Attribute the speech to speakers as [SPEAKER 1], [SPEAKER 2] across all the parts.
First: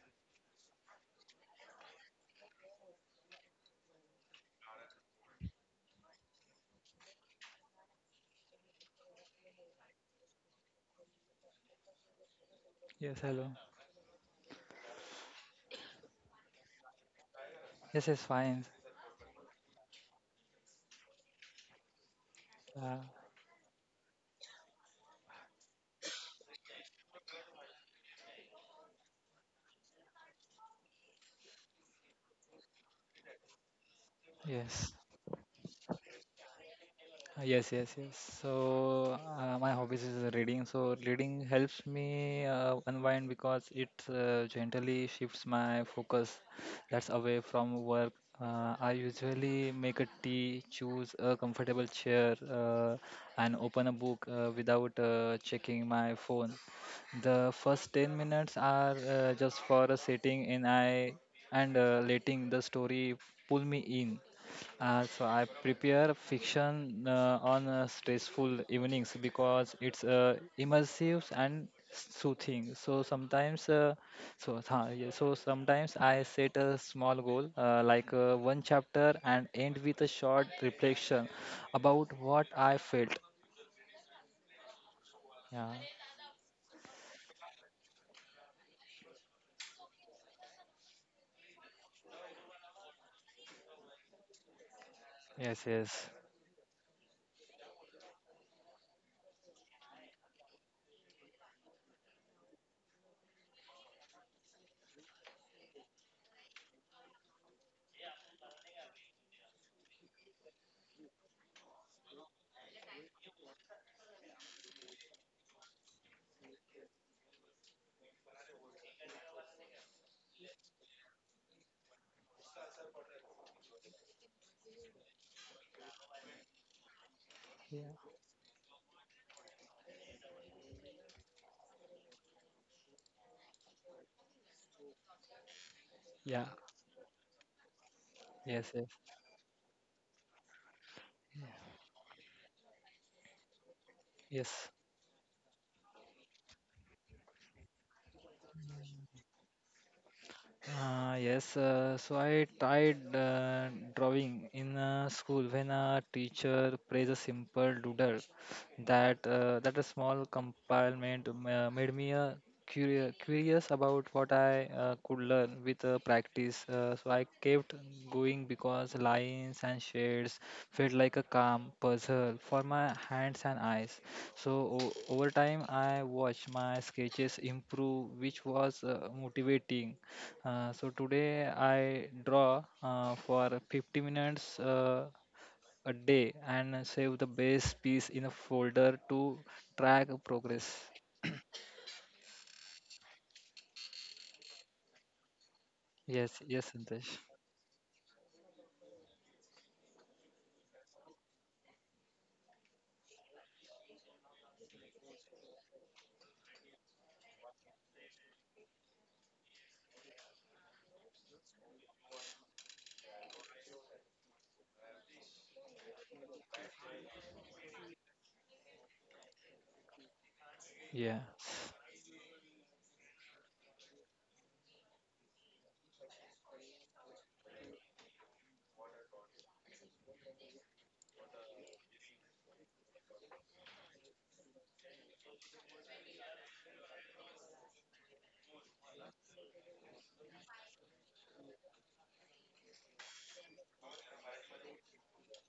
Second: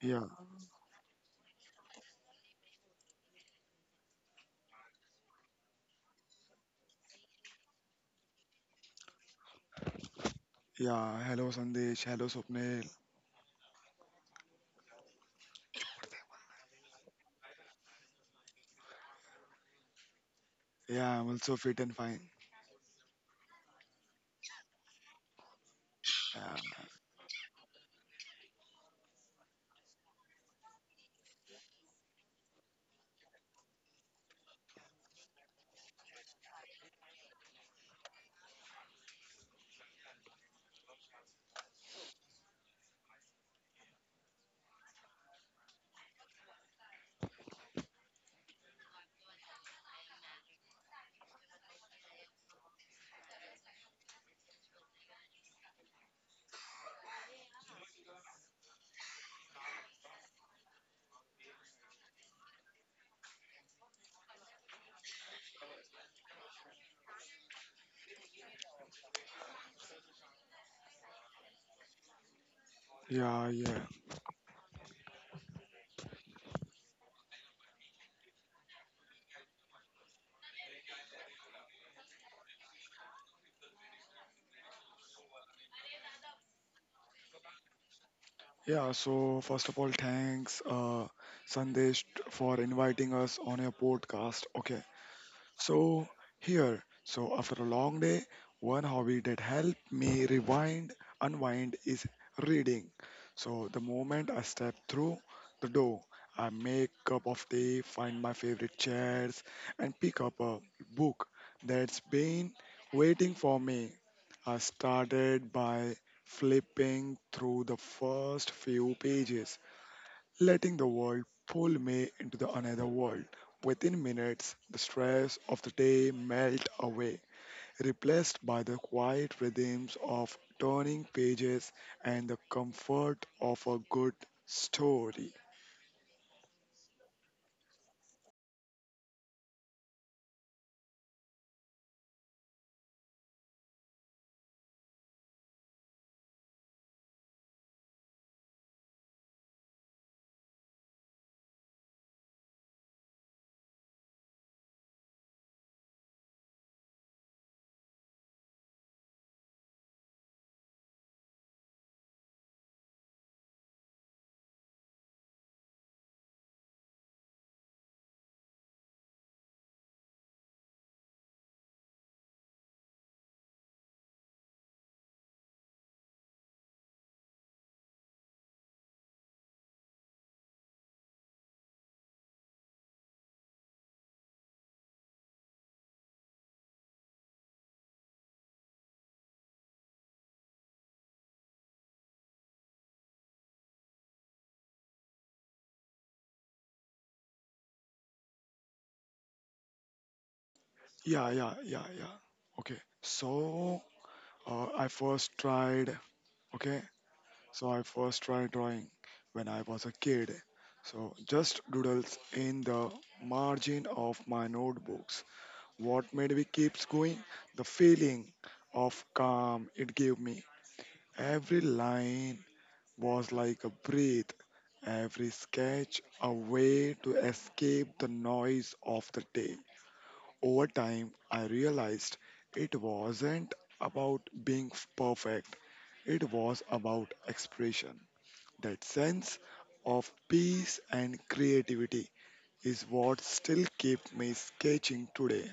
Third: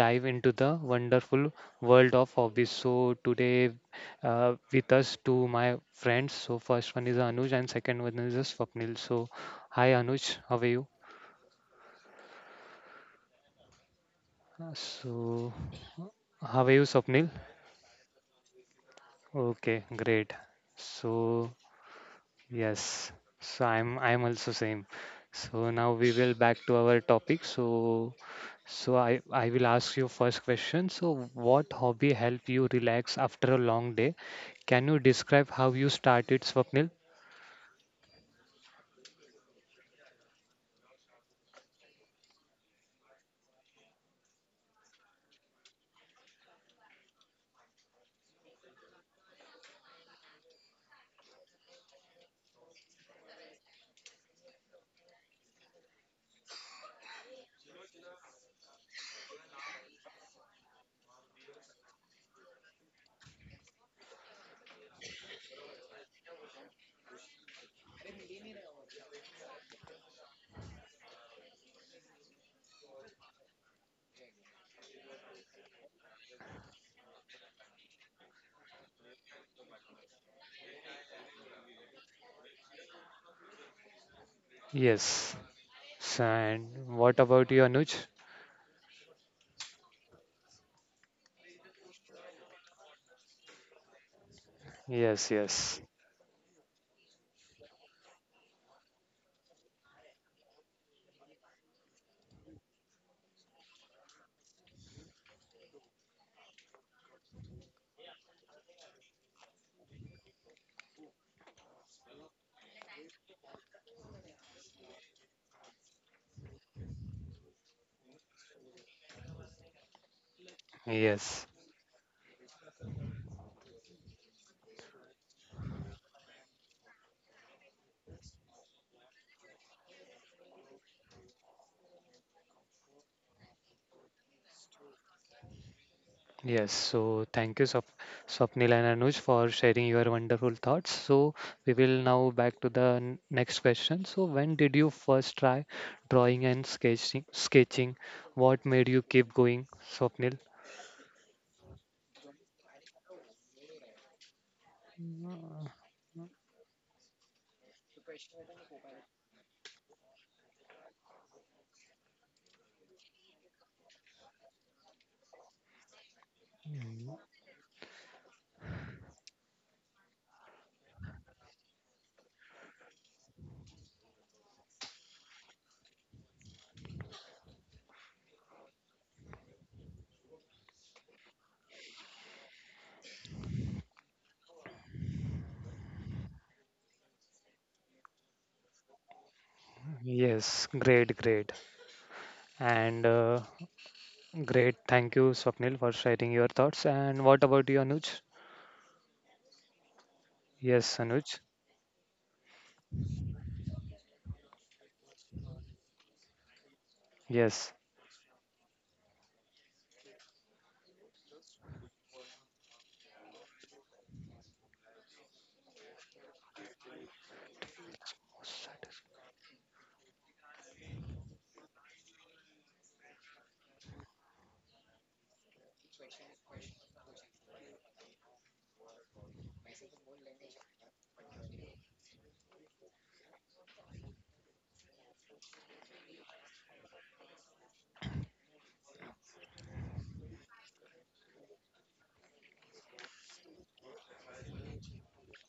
[SPEAKER 1] Yeah,
[SPEAKER 2] into the wonderful world of hobbies. So today, with us two my friends. So first one is Anuj, and second one is Swapnil. So hi Anuj, how are you?
[SPEAKER 1] yeah. Hello, Sandesh. Hello, Swapnil.
[SPEAKER 3] Yes, hello.
[SPEAKER 2] So how are you, Swapnil?
[SPEAKER 3] Yes, yes, fine.
[SPEAKER 2] Okay, great.
[SPEAKER 1] Yeah, I'm
[SPEAKER 2] So
[SPEAKER 1] also fit and fine.
[SPEAKER 3] Uh,
[SPEAKER 2] yes, so I'm also same. So now we will back to
[SPEAKER 1] Yeah,
[SPEAKER 2] our topic. So so I will ask you first question. So what hobby help you relax after a long day? Can
[SPEAKER 3] yes,
[SPEAKER 2] you describe how you started, Swapnil?
[SPEAKER 3] Uh, yes, yes, yes. So my hobbies is reading. So reading helps me unwind because it gently shifts my focus that's away from work. I usually make a tea, choose a comfortable chair, and open a book without checking my phone. The first 10 minutes are just for a sitting in I and letting the story pull me in. So I prepare fiction on stressful evenings because it's immersive and soothing. So
[SPEAKER 1] yeah,
[SPEAKER 3] sometimes,
[SPEAKER 1] yeah.
[SPEAKER 3] so tha- yeah, so sometimes I set a small goal like one chapter and end with a short reflection about what I felt.
[SPEAKER 2] Yes.
[SPEAKER 3] Yeah.
[SPEAKER 2] So, and what about you, Anuj?
[SPEAKER 1] Yeah, so first of all, thanks, Sandesh, for inviting us on your podcast. Okay,
[SPEAKER 2] Yes,
[SPEAKER 3] Yes.
[SPEAKER 2] yes,
[SPEAKER 1] so,
[SPEAKER 3] Yes.
[SPEAKER 1] here, so after a long day, one hobby that helped me unwind is reading. So, the moment I step through the door, I make cup of tea, find my favorite chairs, and pick up a book that's been waiting for me. I started by flipping through the first few pages letting the world
[SPEAKER 2] yes.
[SPEAKER 1] pull me into the another world. Within minutes, the stress of the day melt away,
[SPEAKER 3] Yeah.
[SPEAKER 1] replaced by the quiet rhythms of turning pages and the comfort of a good story.
[SPEAKER 3] Yeah.
[SPEAKER 2] Yes, so thank you,
[SPEAKER 3] Yes.
[SPEAKER 2] Swapnil
[SPEAKER 3] Yes.
[SPEAKER 2] and Anuj, for sharing your wonderful thoughts. So we will now back to the next question. So when
[SPEAKER 3] Yes.
[SPEAKER 2] did you first try drawing and sketching? Sketching, what made you keep going, Swapnil?
[SPEAKER 3] Yes, so I tried drawing in school
[SPEAKER 2] Mm,
[SPEAKER 3] when a teacher praised a simple doodle that a small compartment made me curious about what I could learn with practice. So I kept going because lines and shades felt like a calm puzzle for my hands and eyes. So o Over time, I watched my sketches improve, which was motivating. So today I draw for 50 minutes a day and save the base piece in a folder to track
[SPEAKER 2] yes,
[SPEAKER 3] progress.
[SPEAKER 2] great, great, and great. Thank you, Swapnil, for sharing
[SPEAKER 3] Yes,
[SPEAKER 2] your
[SPEAKER 3] yes,
[SPEAKER 2] thoughts.
[SPEAKER 3] Santosh.
[SPEAKER 2] And what about you, Anuj? Yes,
[SPEAKER 1] Yeah,
[SPEAKER 2] Anuj.
[SPEAKER 1] yeah, yeah, yeah. Okay, so uh, I first tried, okay,
[SPEAKER 2] Yes.
[SPEAKER 1] I first tried drawing when I was a kid. So just doodles in the margin of my notebooks. What made me keeps going? The feeling of calm it gave me.
[SPEAKER 3] Yeah,
[SPEAKER 1] Every line was like a breath, every sketch a way to escape the noise of the day. Over time, I realized it wasn't about being perfect, it was about expression. That sense of peace and creativity is what still keeps me sketching today.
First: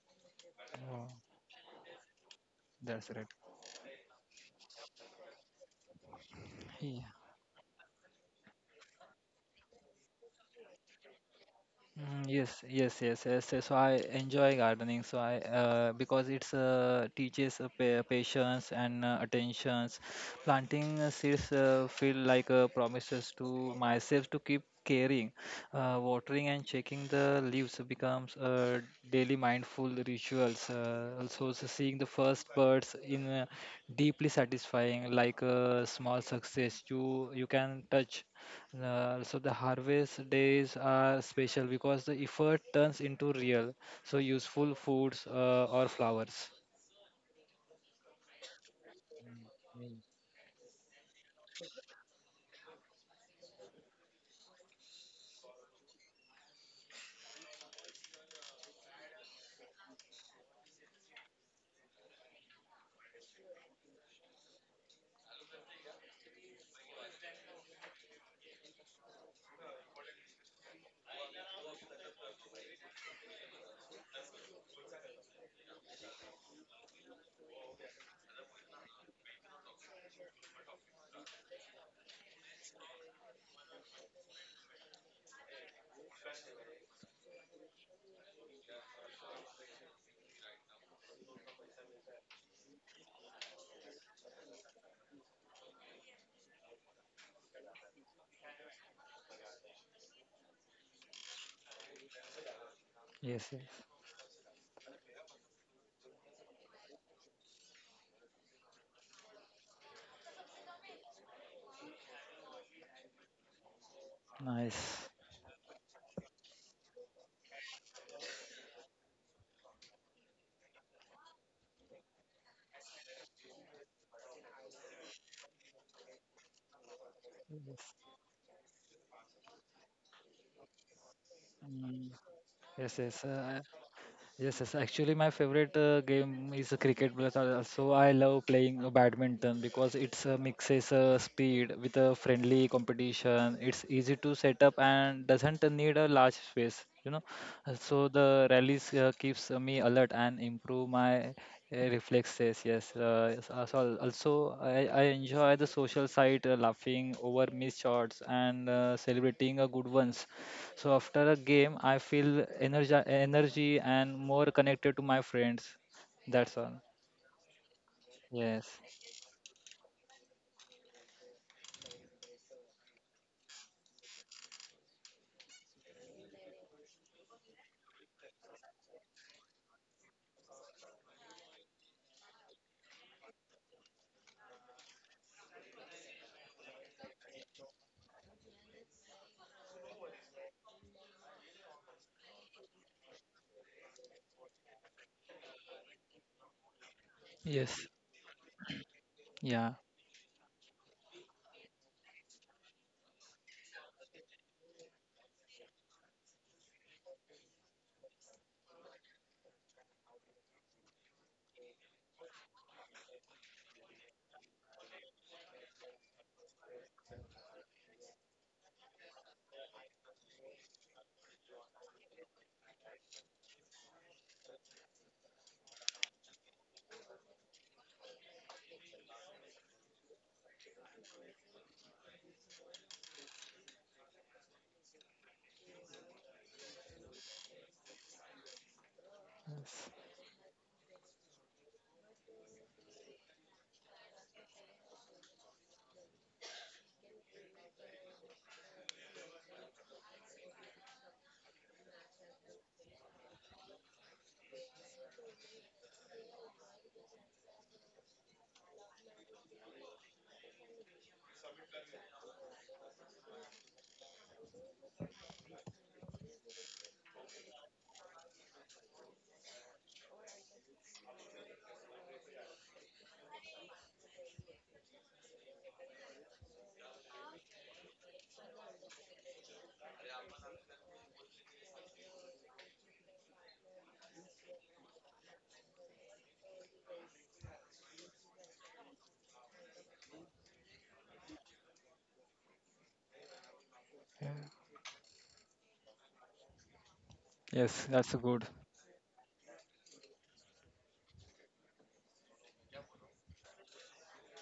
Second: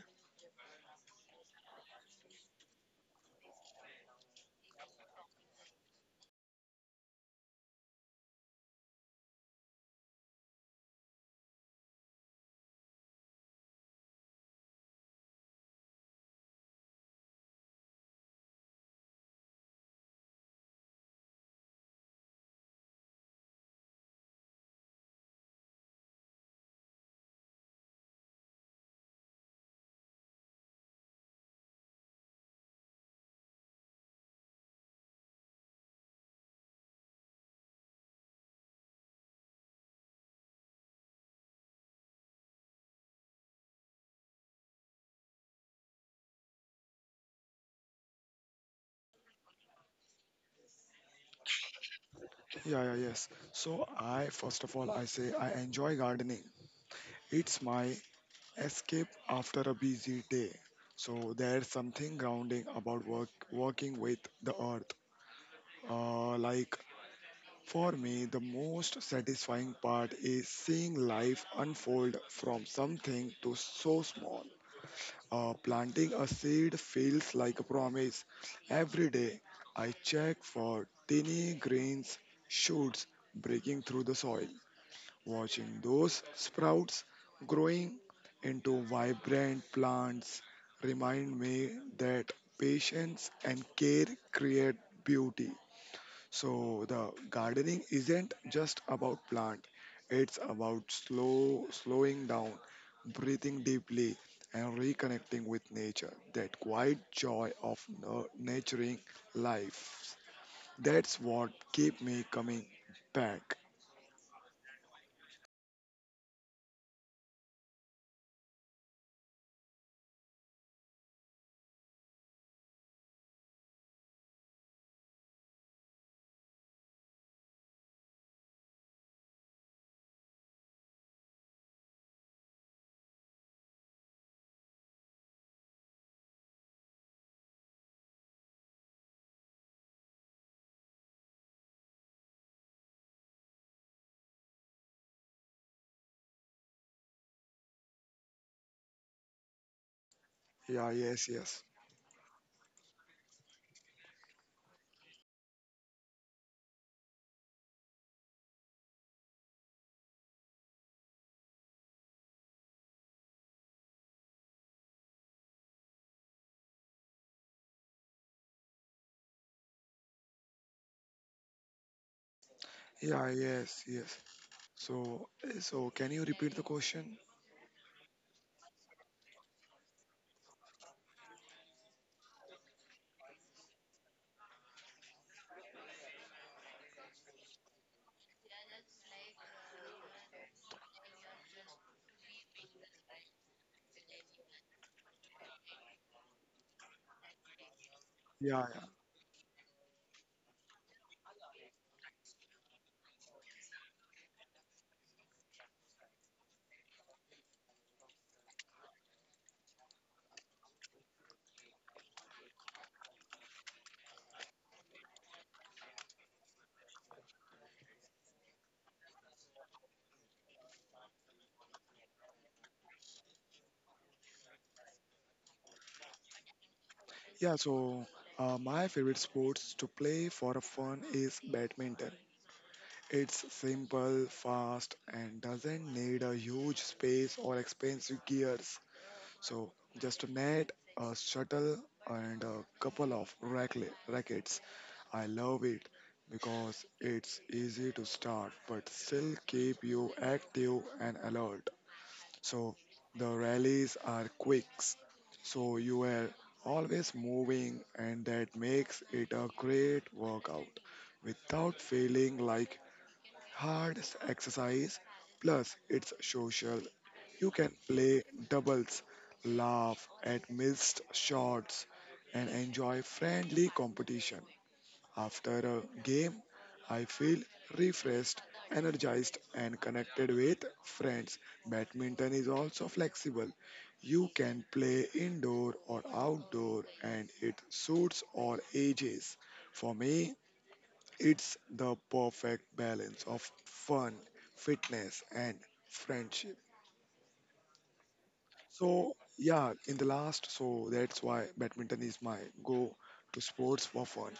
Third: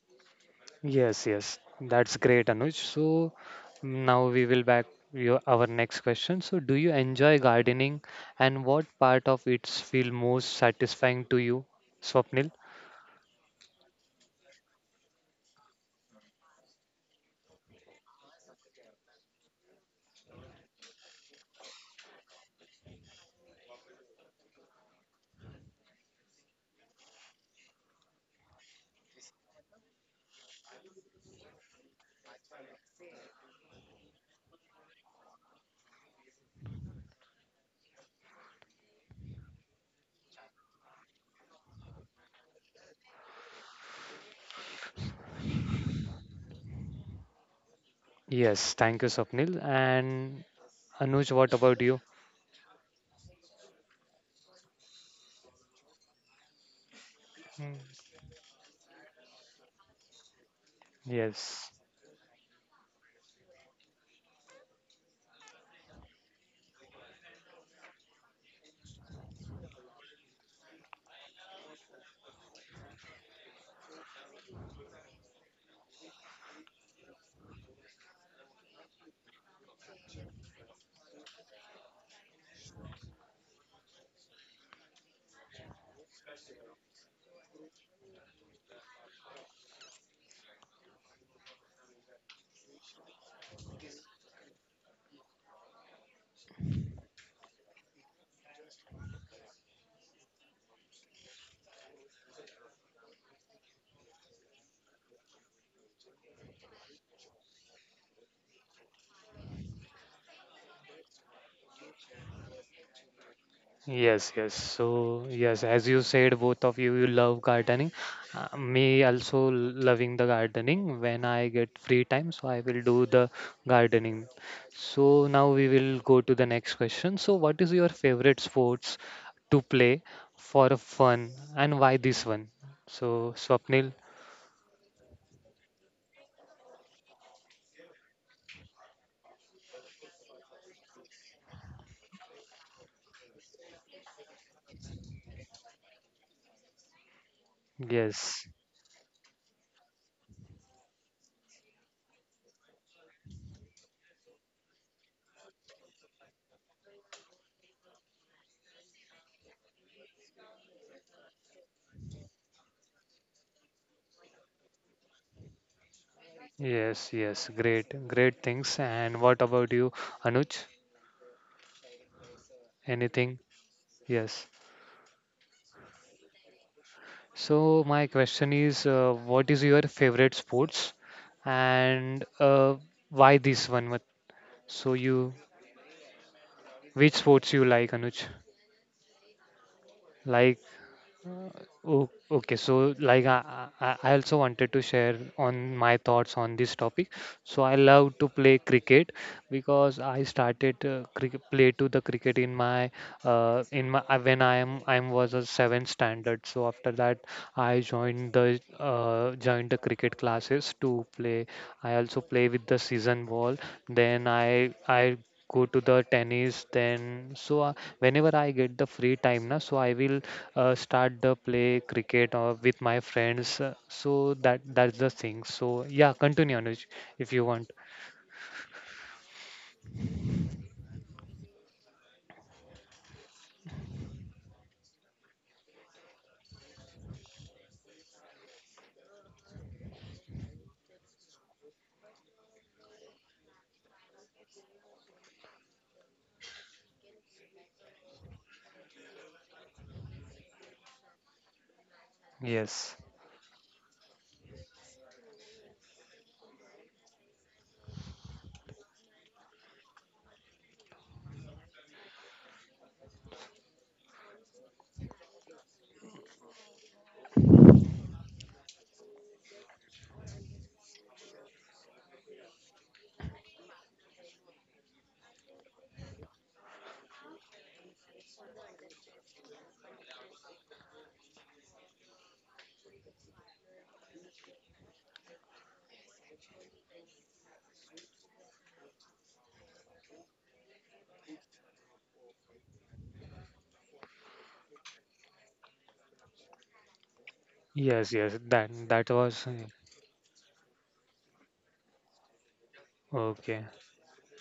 [SPEAKER 3] so
[SPEAKER 2] Yes, yes, that's great, Anuj.
[SPEAKER 3] that's
[SPEAKER 2] So now we will back your our next question. So do you
[SPEAKER 3] right.
[SPEAKER 2] enjoy gardening, and what part of it feel most satisfying to you, Swapnil?
[SPEAKER 3] Yes, yes, yes, yes, yes. So I enjoy gardening. So I because it's teaches patience and attentions. Planting seeds feel like promises to myself to keep caring. Watering and checking the leaves becomes daily mindful rituals. Also, seeing the first birds in deeply satisfying, like a small success you can touch. So the harvest days are special because the effort turns into real, so useful foods or flowers.
[SPEAKER 2] Yes, thank you, Swapnil. And Anuj, what about you?
[SPEAKER 1] Yeah, yeah, yes. So I first of all I say I enjoy gardening. It's
[SPEAKER 2] Mm,
[SPEAKER 1] my escape after a busy day. So there's
[SPEAKER 2] yes.
[SPEAKER 1] something grounding about working with the earth. Like for me, the most satisfying part is seeing life unfold from something to so small. Planting a seed feels like a promise. Every day, I check for tiny grains, shoots breaking through the soil. Watching those sprouts growing into vibrant plants remind me that patience and care create beauty. So the gardening isn't just about plant, it's about slowing down,
[SPEAKER 3] Yes,
[SPEAKER 1] breathing
[SPEAKER 3] yes.
[SPEAKER 1] deeply, and reconnecting with nature. That quiet joy of nurturing life, that's what keep me coming back.
[SPEAKER 2] Yes, yes.
[SPEAKER 3] Nice.
[SPEAKER 2] So, yes, as you said, both of you, you love gardening. Me also loving the gardening. When I get free time, so I will do the gardening. So now we will go to the next question. So, what is your
[SPEAKER 3] yes,
[SPEAKER 2] favorite sports to play for fun, and why
[SPEAKER 3] Mm,
[SPEAKER 2] this one?
[SPEAKER 3] yes, yes.
[SPEAKER 2] So,
[SPEAKER 3] Uh,
[SPEAKER 2] Swapnil,
[SPEAKER 3] Yes. Actually, my favorite game is cricket. But also, I love playing badminton because it's mixes speed with a friendly competition. It's easy to set up and doesn't need a large space. You know, so
[SPEAKER 2] yes,
[SPEAKER 3] the rallies keeps me alert and
[SPEAKER 1] Yeah,
[SPEAKER 3] improve
[SPEAKER 1] yes,
[SPEAKER 3] my
[SPEAKER 1] yes.
[SPEAKER 3] reflexes. Yes. Also, I enjoy the social side, laughing over missed shots and celebrating a good ones. So after a game, I feel energy and more connected to my friends. That's all.
[SPEAKER 2] yes, yes. Great, great
[SPEAKER 3] Yes.
[SPEAKER 2] things. And what about you, Anuj?
[SPEAKER 1] Yeah,
[SPEAKER 2] Anything?
[SPEAKER 1] yes, yes.
[SPEAKER 2] Yes.
[SPEAKER 1] So can you repeat the question?
[SPEAKER 2] So my question is, what is your favorite sports, and why this one? So you, which sports you like, Anuj? Like oh, okay. So, like, I also wanted to share on my thoughts on this topic. So, I
[SPEAKER 3] Yes.
[SPEAKER 2] love to play
[SPEAKER 1] Yeah, yeah.
[SPEAKER 2] cricket
[SPEAKER 3] Yeah.
[SPEAKER 2] because I started cricket, play to the cricket in my when I was a seventh standard. So after that, I joined the cricket classes to play. I also play with the season ball. Then I go to the tennis then so whenever I get the free time na so I will start the play cricket or with my friends. So that that's the thing. So yeah, continue Anuj if you
[SPEAKER 1] Yeah,
[SPEAKER 2] want.
[SPEAKER 1] so my favorite sports to play for fun is badminton. It's simple, fast, and doesn't need a huge space or expensive gears. So,
[SPEAKER 3] Yes.
[SPEAKER 1] just a net, a shuttle, and a couple of rackets. I love it because it's easy to start, but still keep you active and alert. So
[SPEAKER 2] Yes,
[SPEAKER 1] the rallies are quick. So you are always moving and that makes it a great workout without feeling like hard exercise. Plus it's social. You can play doubles, laugh at missed shots and enjoy friendly competition. After a game, I feel refreshed, energized, and connected with friends. Badminton is also flexible. You can play indoor or outdoor, and it suits all ages. For me, it's the perfect balance of fun,
[SPEAKER 3] Yeah.
[SPEAKER 1] fitness, and friendship.
[SPEAKER 3] Yes.
[SPEAKER 2] yes,
[SPEAKER 3] That's
[SPEAKER 2] yes.
[SPEAKER 3] good.
[SPEAKER 2] That that
[SPEAKER 1] So,
[SPEAKER 2] was
[SPEAKER 1] yeah, in the last, so that's why badminton is my go to
[SPEAKER 2] okay.
[SPEAKER 1] sports for fun.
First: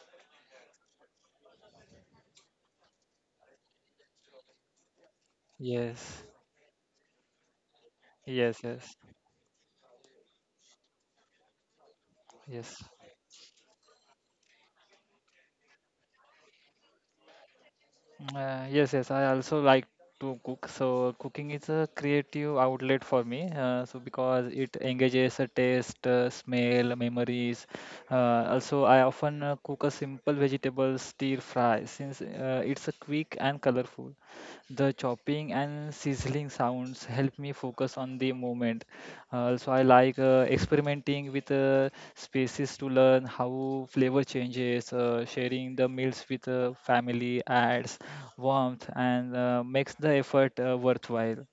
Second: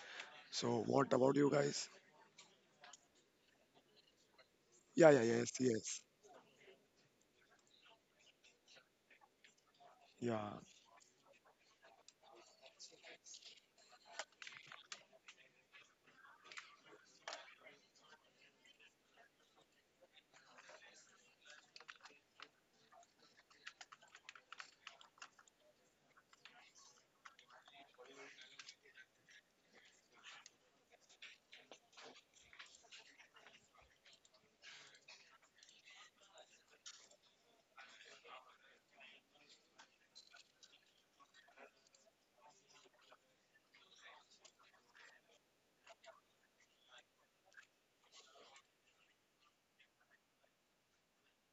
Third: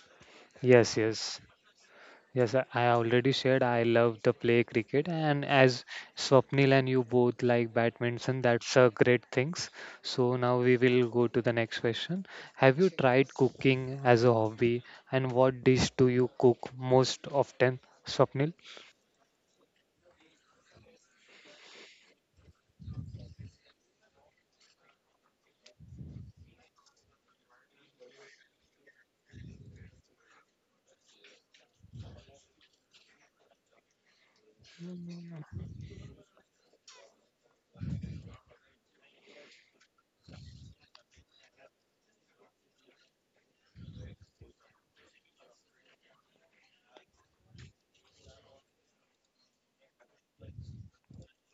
[SPEAKER 1] So,
[SPEAKER 2] Yes,
[SPEAKER 1] what about
[SPEAKER 2] yes.
[SPEAKER 1] you guys?
[SPEAKER 2] Yes, I already said I love the play cricket,
[SPEAKER 1] Yeah, yeah,
[SPEAKER 2] and
[SPEAKER 1] yes,
[SPEAKER 2] as
[SPEAKER 1] yes.
[SPEAKER 3] Yes.
[SPEAKER 2] Swapnil and you both like badminton,
[SPEAKER 3] Yes.
[SPEAKER 2] that's a
[SPEAKER 3] Yes.
[SPEAKER 2] great things. So
[SPEAKER 1] Yeah,
[SPEAKER 2] now we will go to the next question. Have
[SPEAKER 3] Yes.
[SPEAKER 2] you tried cooking as a hobby, and what dish do you cook most often, Swapnil?
[SPEAKER 3] Yes, I also like to cook. So cooking is a creative outlet for me. So because it engages a taste, smell, memories. Also, I often cook a simple vegetable stir fry since it's a quick and colorful. The chopping and sizzling sounds help me focus on the moment. Also, I like experimenting with spaces to learn how flavor changes, sharing the meals with family adds warmth and makes the effort worthwhile.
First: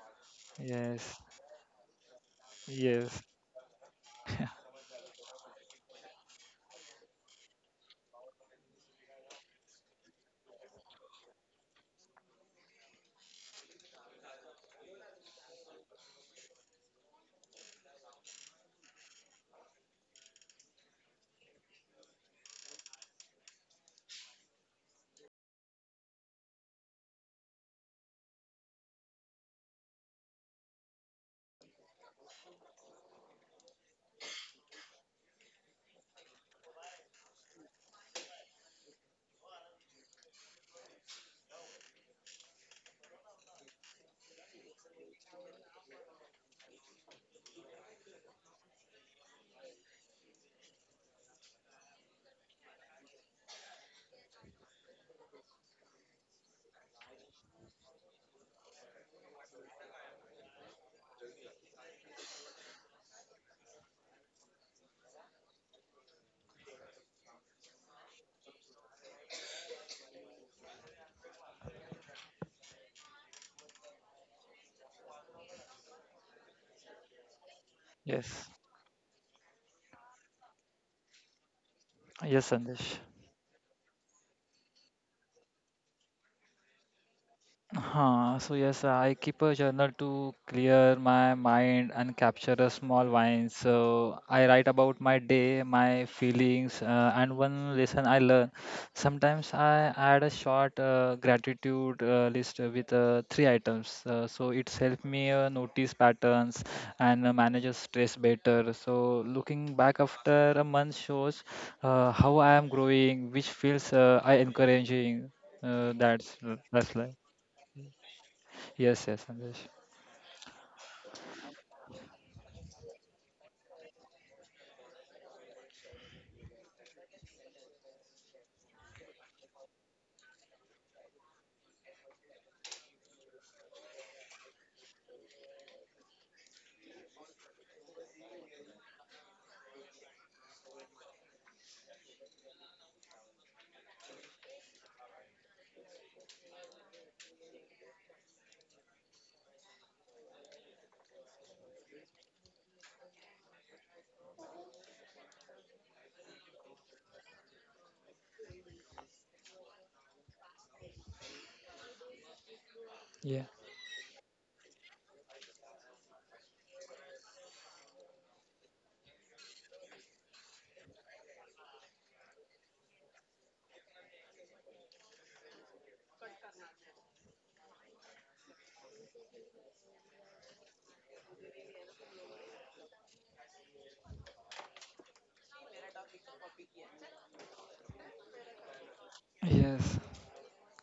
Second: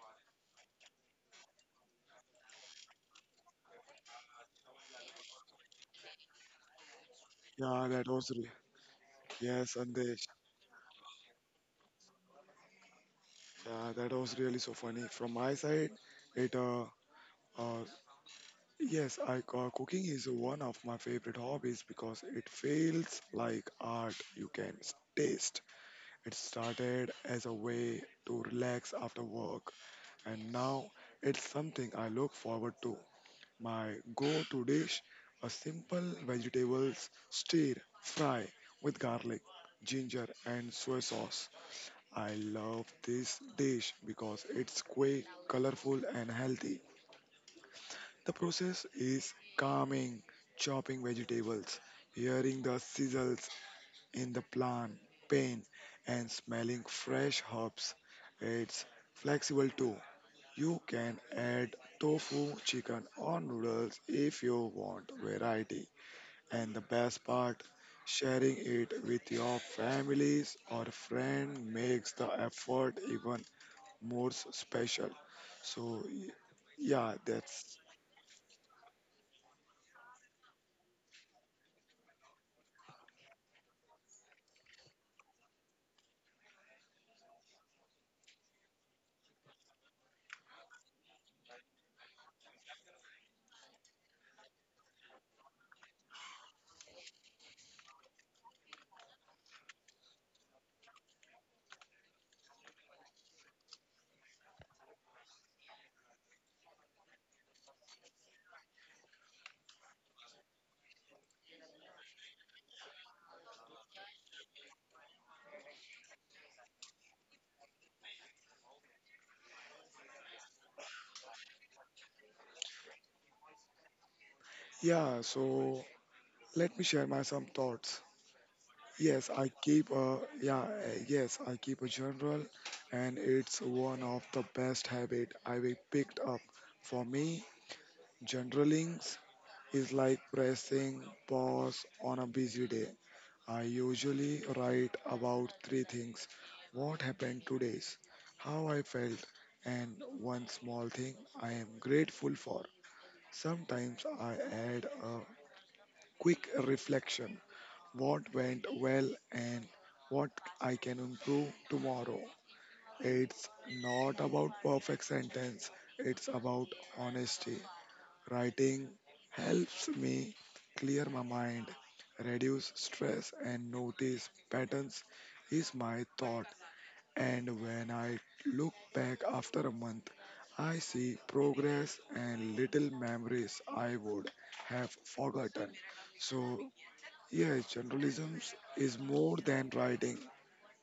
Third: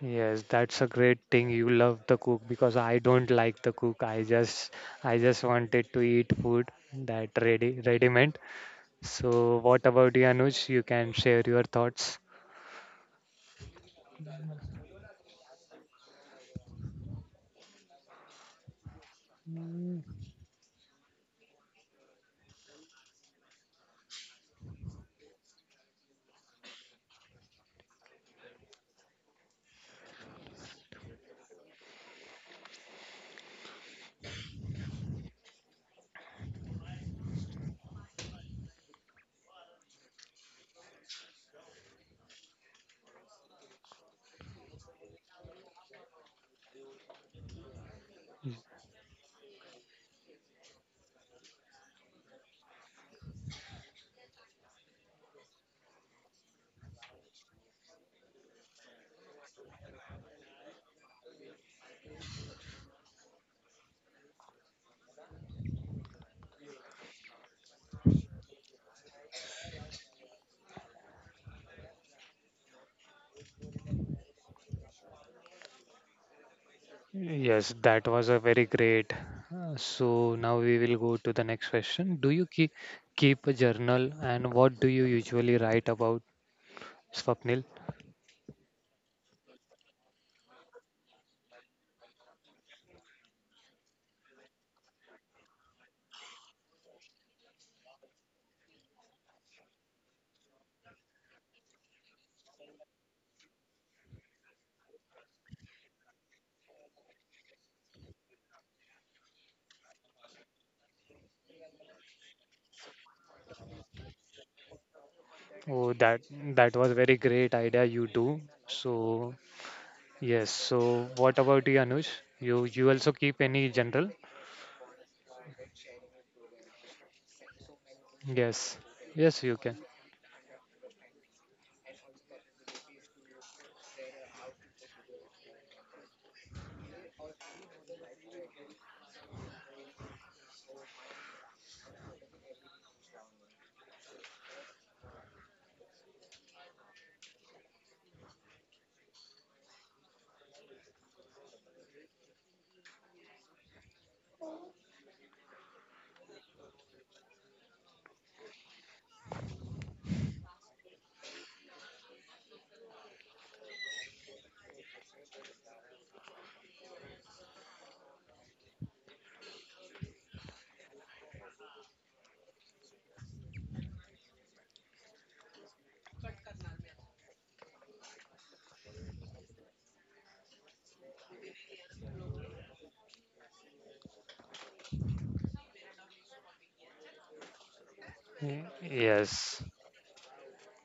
[SPEAKER 2] Yes, that's a great
[SPEAKER 3] Yes,
[SPEAKER 2] thing. You love the cook because I
[SPEAKER 3] yes,
[SPEAKER 2] don't like the cook. I just wanted to eat food that ready
[SPEAKER 1] yeah,
[SPEAKER 2] ready meant. So
[SPEAKER 1] yes,
[SPEAKER 2] what about you,
[SPEAKER 1] Andesh.
[SPEAKER 2] Anuj? You can share your thoughts.
[SPEAKER 1] Yeah, that was really so funny. From my side, it uh yes, I
[SPEAKER 2] Mm,
[SPEAKER 1] cooking is one of my favorite hobbies because it feels like art. You can taste. It started as a way to relax after work, and now it's something I look forward to. My go-to dish: a simple vegetables stir fry with garlic, ginger, and soy sauce. I love this dish because it's quick, colorful, and healthy. The process is calming, chopping vegetables, hearing the sizzles in the plant, pain, and smelling fresh herbs. It's flexible too. You can add tofu, chicken, or noodles if you want variety. And the best part, sharing it with your families or friend makes the effort even more special. So, yeah,
[SPEAKER 2] yes,
[SPEAKER 1] that's
[SPEAKER 2] that was a
[SPEAKER 3] yes,
[SPEAKER 2] very great. So now we will go to the next question. Do you
[SPEAKER 3] yes,
[SPEAKER 2] keep
[SPEAKER 3] Sandesh.
[SPEAKER 2] keep a journal and what do you usually write about, Swapnil?
[SPEAKER 3] So yes, I keep a journal to clear my mind and capture a small wine. So I write about my day, my feelings, and one lesson I learn. Sometimes I add a short gratitude list with three items. So it's helped me notice patterns and manages stress better. So looking back after a month shows how I am growing, which feels I encouraging.
[SPEAKER 2] Oh,
[SPEAKER 3] Uh,
[SPEAKER 2] that
[SPEAKER 3] that's
[SPEAKER 2] that was
[SPEAKER 3] that's
[SPEAKER 2] very
[SPEAKER 3] like.
[SPEAKER 2] great idea you do.
[SPEAKER 3] Yes, yes,
[SPEAKER 2] So
[SPEAKER 3] Sandesh.
[SPEAKER 2] yes. So what about you, Anuj? You also keep any general?
[SPEAKER 1] yeah. So, let me share my some thoughts.
[SPEAKER 2] Yes.
[SPEAKER 1] Yes,
[SPEAKER 2] Yes, you can.
[SPEAKER 1] I keep a journal, and it's one of the best habit I will picked up. For me, journaling is like pressing pause on a busy day. I usually write about three things: what happened today, how I felt, and one small thing I am grateful for. Sometimes I add a quick reflection: what went well and what I can improve tomorrow.
[SPEAKER 3] Yeah.
[SPEAKER 1] It's not about perfect sentence, it's about honesty. Writing helps me clear my mind, reduce stress, and notice patterns is my thought. And when I look back after a month, I see progress and little memories I would have forgotten. So, yeah, journalism
[SPEAKER 2] Y-
[SPEAKER 1] is more
[SPEAKER 2] Yes.
[SPEAKER 1] than
[SPEAKER 3] Yes.
[SPEAKER 1] writing.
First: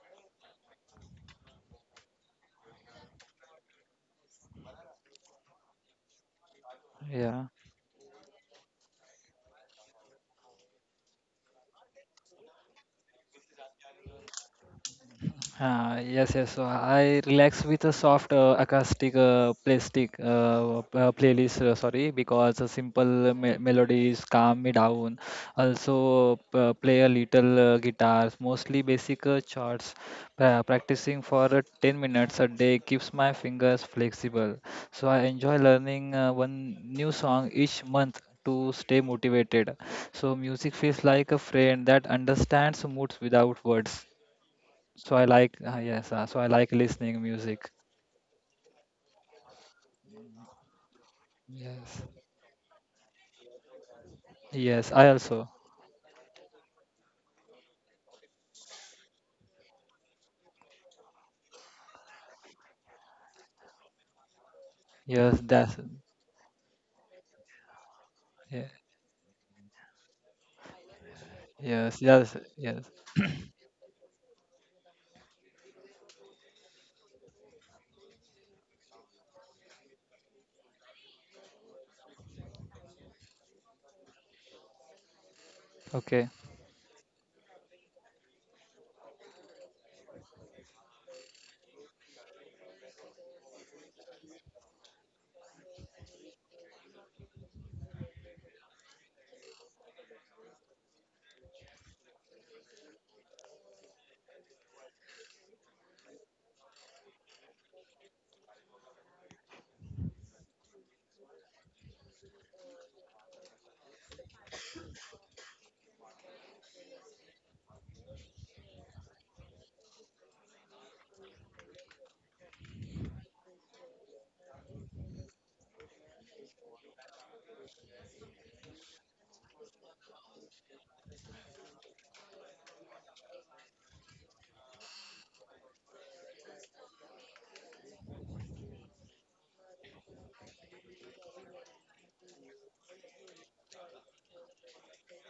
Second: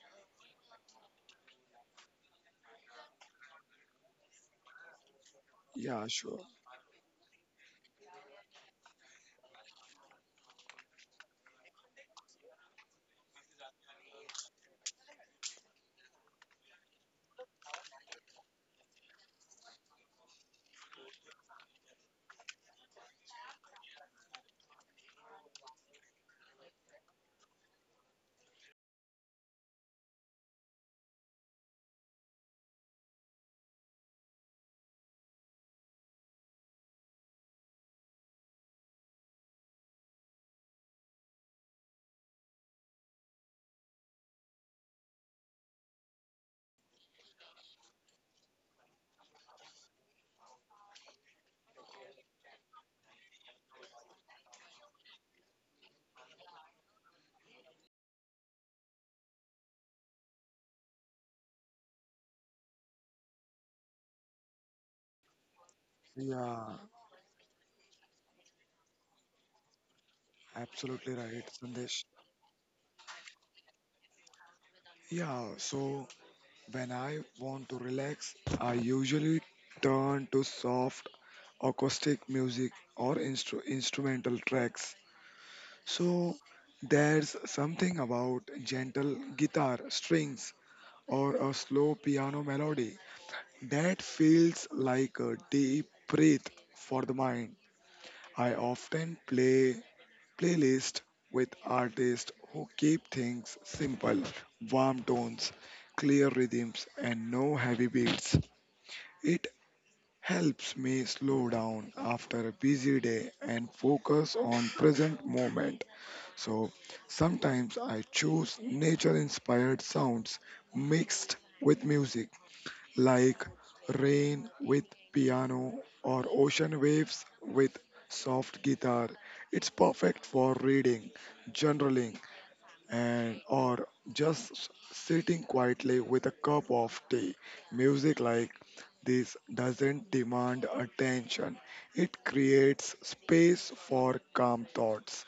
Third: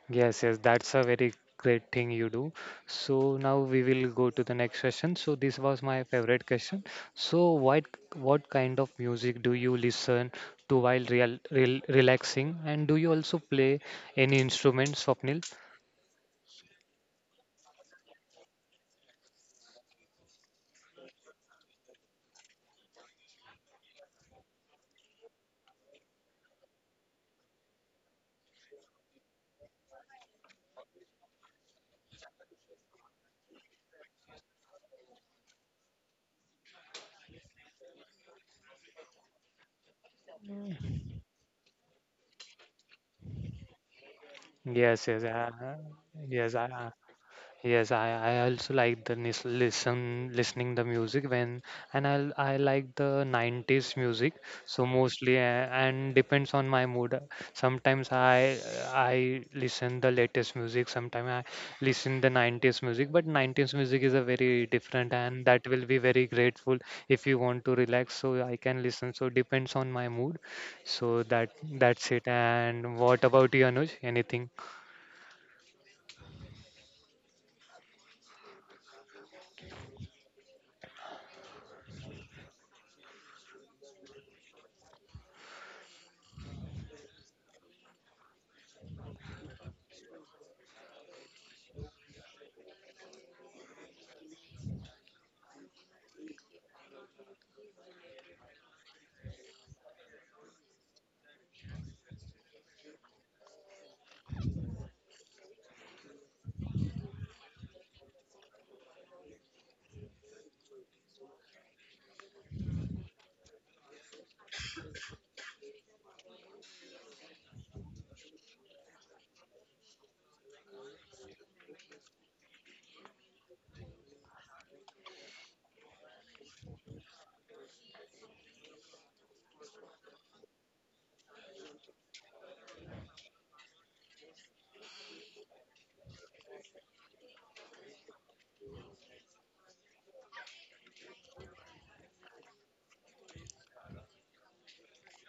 [SPEAKER 2] Yes, yes. That's a very great thing you do. So now we will go to the next question. So this was my
[SPEAKER 1] Yeah, sure.
[SPEAKER 2] favorite question.
[SPEAKER 3] Yeah.
[SPEAKER 2] So what kind of music do you listen to while real, real relaxing? And do you also play any instruments, Swapnil?
[SPEAKER 3] Yes. so I relax with a soft acoustic plastic playlist. Sorry, because a simple melodies calm me down. Also, play a little guitars, mostly basic chords. Practicing for 10 minutes a day keeps my fingers flexible. So I enjoy learning one new song each month to stay motivated. So music feels like a friend that understands moods without words.
[SPEAKER 2] Yes,
[SPEAKER 3] So
[SPEAKER 2] yes.
[SPEAKER 3] I
[SPEAKER 2] Uh,
[SPEAKER 3] like yes. So I
[SPEAKER 2] yes, I,
[SPEAKER 3] like listening music.
[SPEAKER 2] yes, I also like the listen listening the music when
[SPEAKER 3] Yes.
[SPEAKER 2] and I like the 90s music so
[SPEAKER 3] Yes. I
[SPEAKER 2] mostly
[SPEAKER 3] also.
[SPEAKER 2] and depends on my mood. Sometimes I listen the latest music, sometimes I listen the 90s music, but 90s music is a very different
[SPEAKER 3] Yes.
[SPEAKER 2] and that
[SPEAKER 3] That's.
[SPEAKER 2] will be very
[SPEAKER 1] Yeah,
[SPEAKER 2] grateful if you want to relax so I
[SPEAKER 3] Yeah.
[SPEAKER 2] can listen. So depends on my mood.
[SPEAKER 1] absolutely
[SPEAKER 2] So
[SPEAKER 1] right,
[SPEAKER 2] that
[SPEAKER 3] Yes.
[SPEAKER 1] Sandesh.
[SPEAKER 2] that's it.
[SPEAKER 3] Yes. Yes.
[SPEAKER 2] And what about you, Anuj? Anything?
[SPEAKER 1] Yeah, so when I want to relax, I usually turn to soft acoustic music or instrumental tracks.
[SPEAKER 3] Okay.
[SPEAKER 1] So there's something about gentle guitar strings or a slow piano melody that feels like a deep breath for the mind. I often play playlists with artists who keep things simple, warm tones, clear rhythms and no heavy beats. It helps me slow down after a busy day and focus on present moment. So sometimes I choose nature inspired sounds mixed with music, like rain with piano or ocean waves with soft guitar. It's perfect for reading, journaling, and or just sitting quietly with a cup of tea. Music like this doesn't demand attention. It creates space for calm thoughts.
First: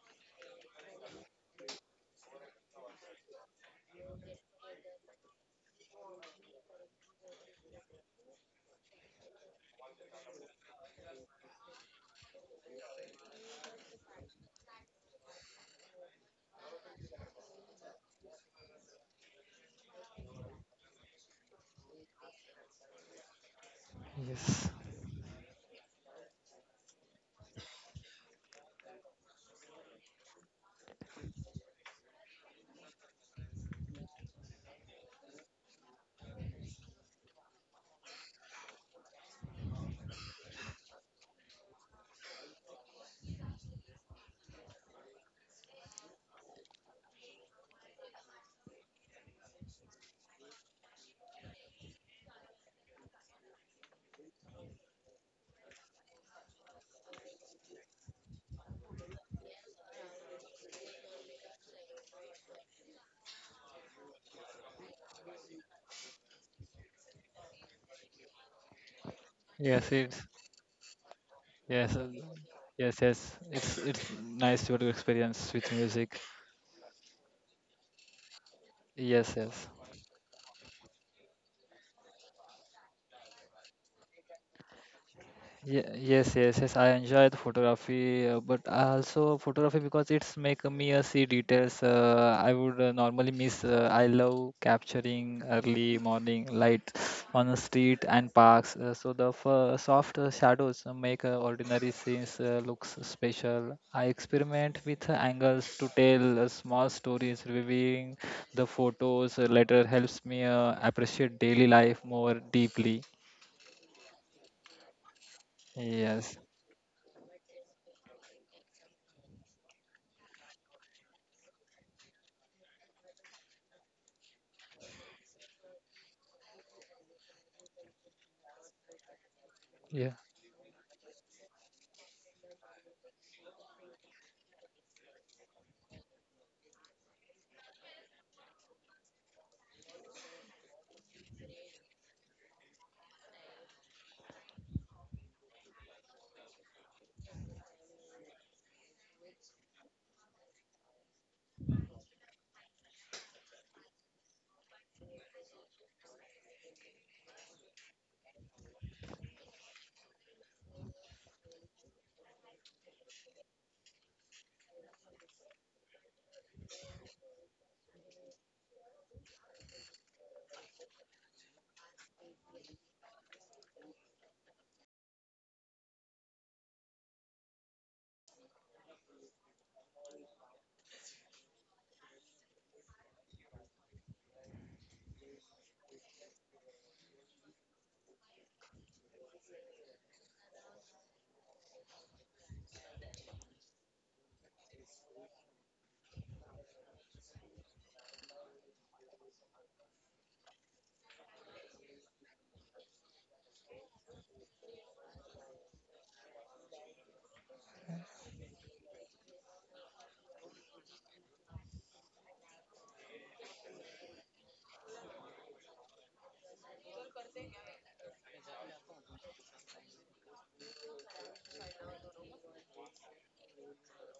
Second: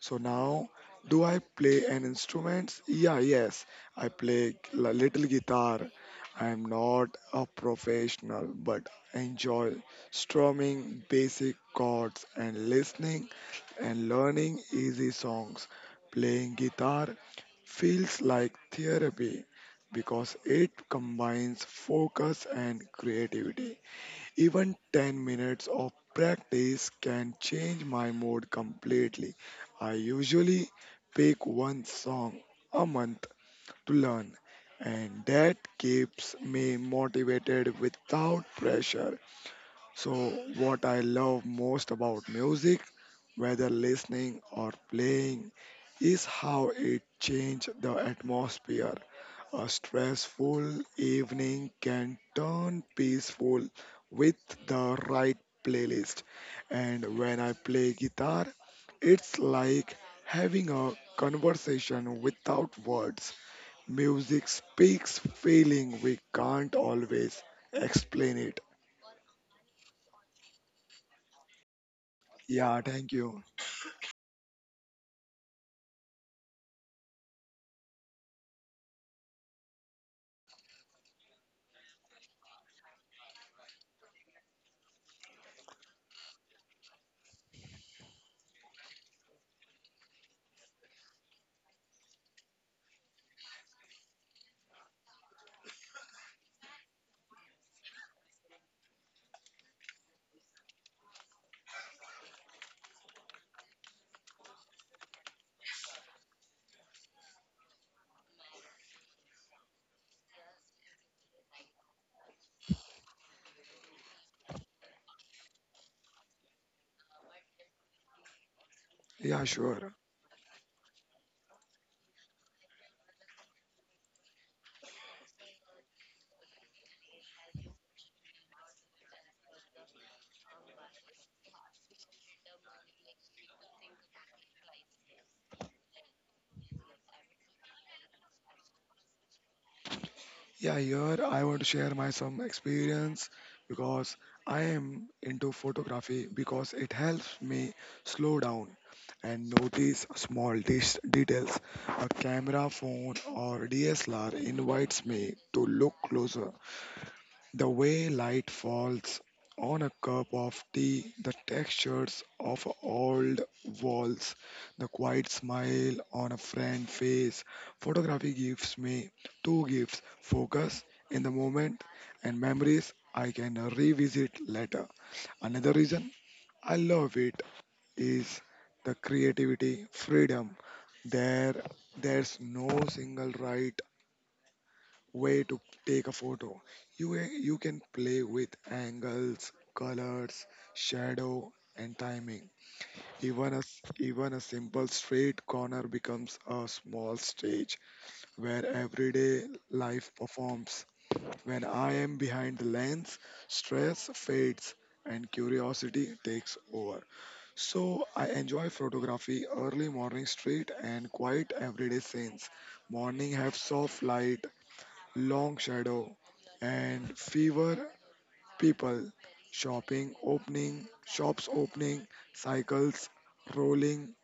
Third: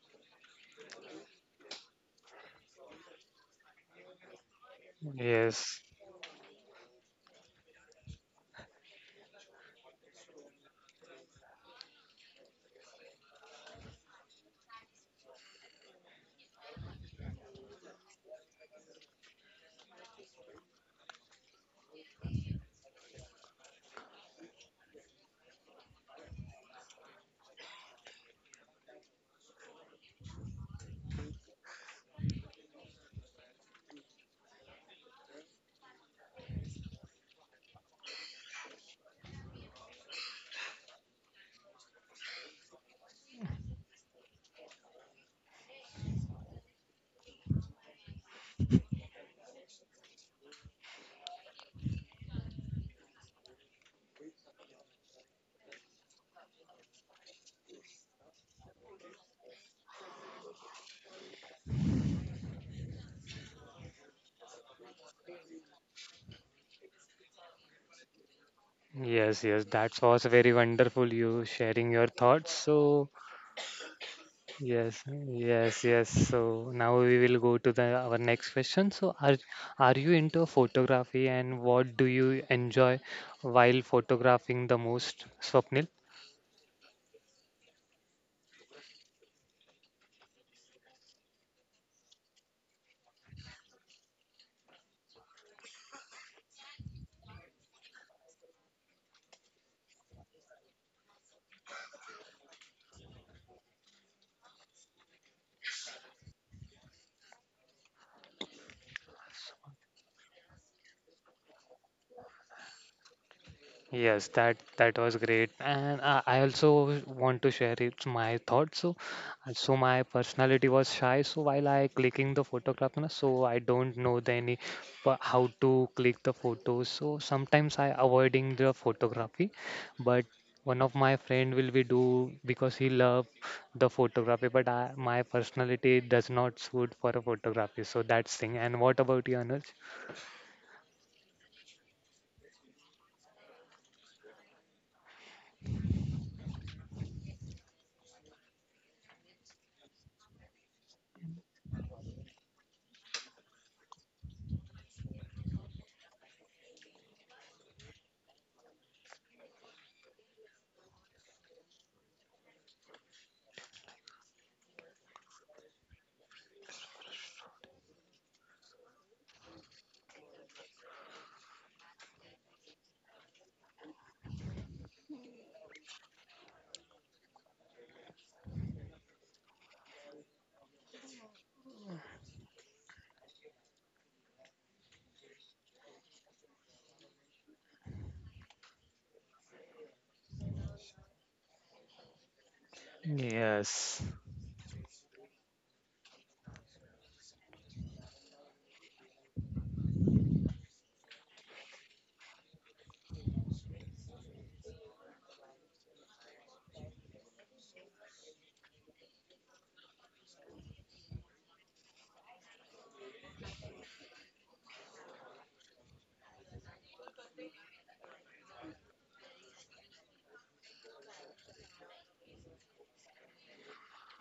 [SPEAKER 1] So now, do I play an instrument? Yeah, yes, I play a little guitar.
[SPEAKER 2] Yes.
[SPEAKER 1] I am not a professional, but I enjoy strumming basic chords and listening and learning easy songs. Playing guitar feels like therapy because it combines focus and creativity.
[SPEAKER 3] Yes.
[SPEAKER 1] Even 10 minutes of practice can change my mood completely. I usually pick one song a month to learn, and that keeps me motivated without pressure. So, what I love most about music, whether listening or playing, is how it changes the atmosphere. A stressful evening can turn peaceful with the right playlist. And when I play guitar, it's like having a conversation without words. Music speaks feeling we can't always explain it.
[SPEAKER 2] Yes, yes,
[SPEAKER 3] Yes.
[SPEAKER 2] that
[SPEAKER 3] It's.
[SPEAKER 2] was very wonderful you sharing
[SPEAKER 3] Yes.
[SPEAKER 2] your
[SPEAKER 3] uh,
[SPEAKER 2] thoughts.
[SPEAKER 1] Yeah,
[SPEAKER 3] Yes.
[SPEAKER 2] So,
[SPEAKER 1] thank
[SPEAKER 3] Yes.
[SPEAKER 1] you.
[SPEAKER 3] It's. It's nice to
[SPEAKER 2] yes,
[SPEAKER 3] experience with
[SPEAKER 2] yes, yes.
[SPEAKER 3] music.
[SPEAKER 2] So now we will go to the our next question. So,
[SPEAKER 3] Yes. Yes.
[SPEAKER 2] are you into photography and what do you enjoy while photographing the most, Swapnil?
[SPEAKER 3] Yes, yes, yes. I enjoy the photography, but I also photography because it's make me see details. I would normally miss. I love capturing early morning light on the street and parks. So the f soft shadows make ordinary scenes looks special. I experiment with angles to tell small stories. Reviewing the photos later helps me appreciate daily life more deeply.
[SPEAKER 2] Yes, that that was great, and I
[SPEAKER 3] Yes.
[SPEAKER 2] also want to share it, my thoughts. So,
[SPEAKER 1] Yeah,
[SPEAKER 2] so
[SPEAKER 1] sure.
[SPEAKER 2] my personality was shy. So while I clicking the photograph, na, so I don't know the any how to click the photos. So sometimes I avoiding the photography,
[SPEAKER 3] Yeah.
[SPEAKER 2] but one of my friend will be do because he love the photography. But I, my personality does not suit for a photography. So that's thing. And what about you, Anuj?
[SPEAKER 1] Yeah, here I want to share my some experience because I am into photography because it helps me slow down and notice small details. A camera, phone, or DSLR invites me to look closer. The way light falls on a cup of tea, the textures of old walls, the quiet smile on a friend's face. Photography gives me two gifts: focus in the moment and memories I can revisit later. Another reason I love it is the creativity, freedom. There, there's no single right way to take a photo. You can play with angles, colors, shadow, and timing. Even a, s-
[SPEAKER 2] Yes.
[SPEAKER 1] even a simple straight corner becomes a small stage where everyday life performs. When I am behind the lens, stress fades and curiosity takes over. So I enjoy photography early morning street and quiet everyday scenes. Morning have soft light, long shadow, and fever people. Shops opening, cycles rolling,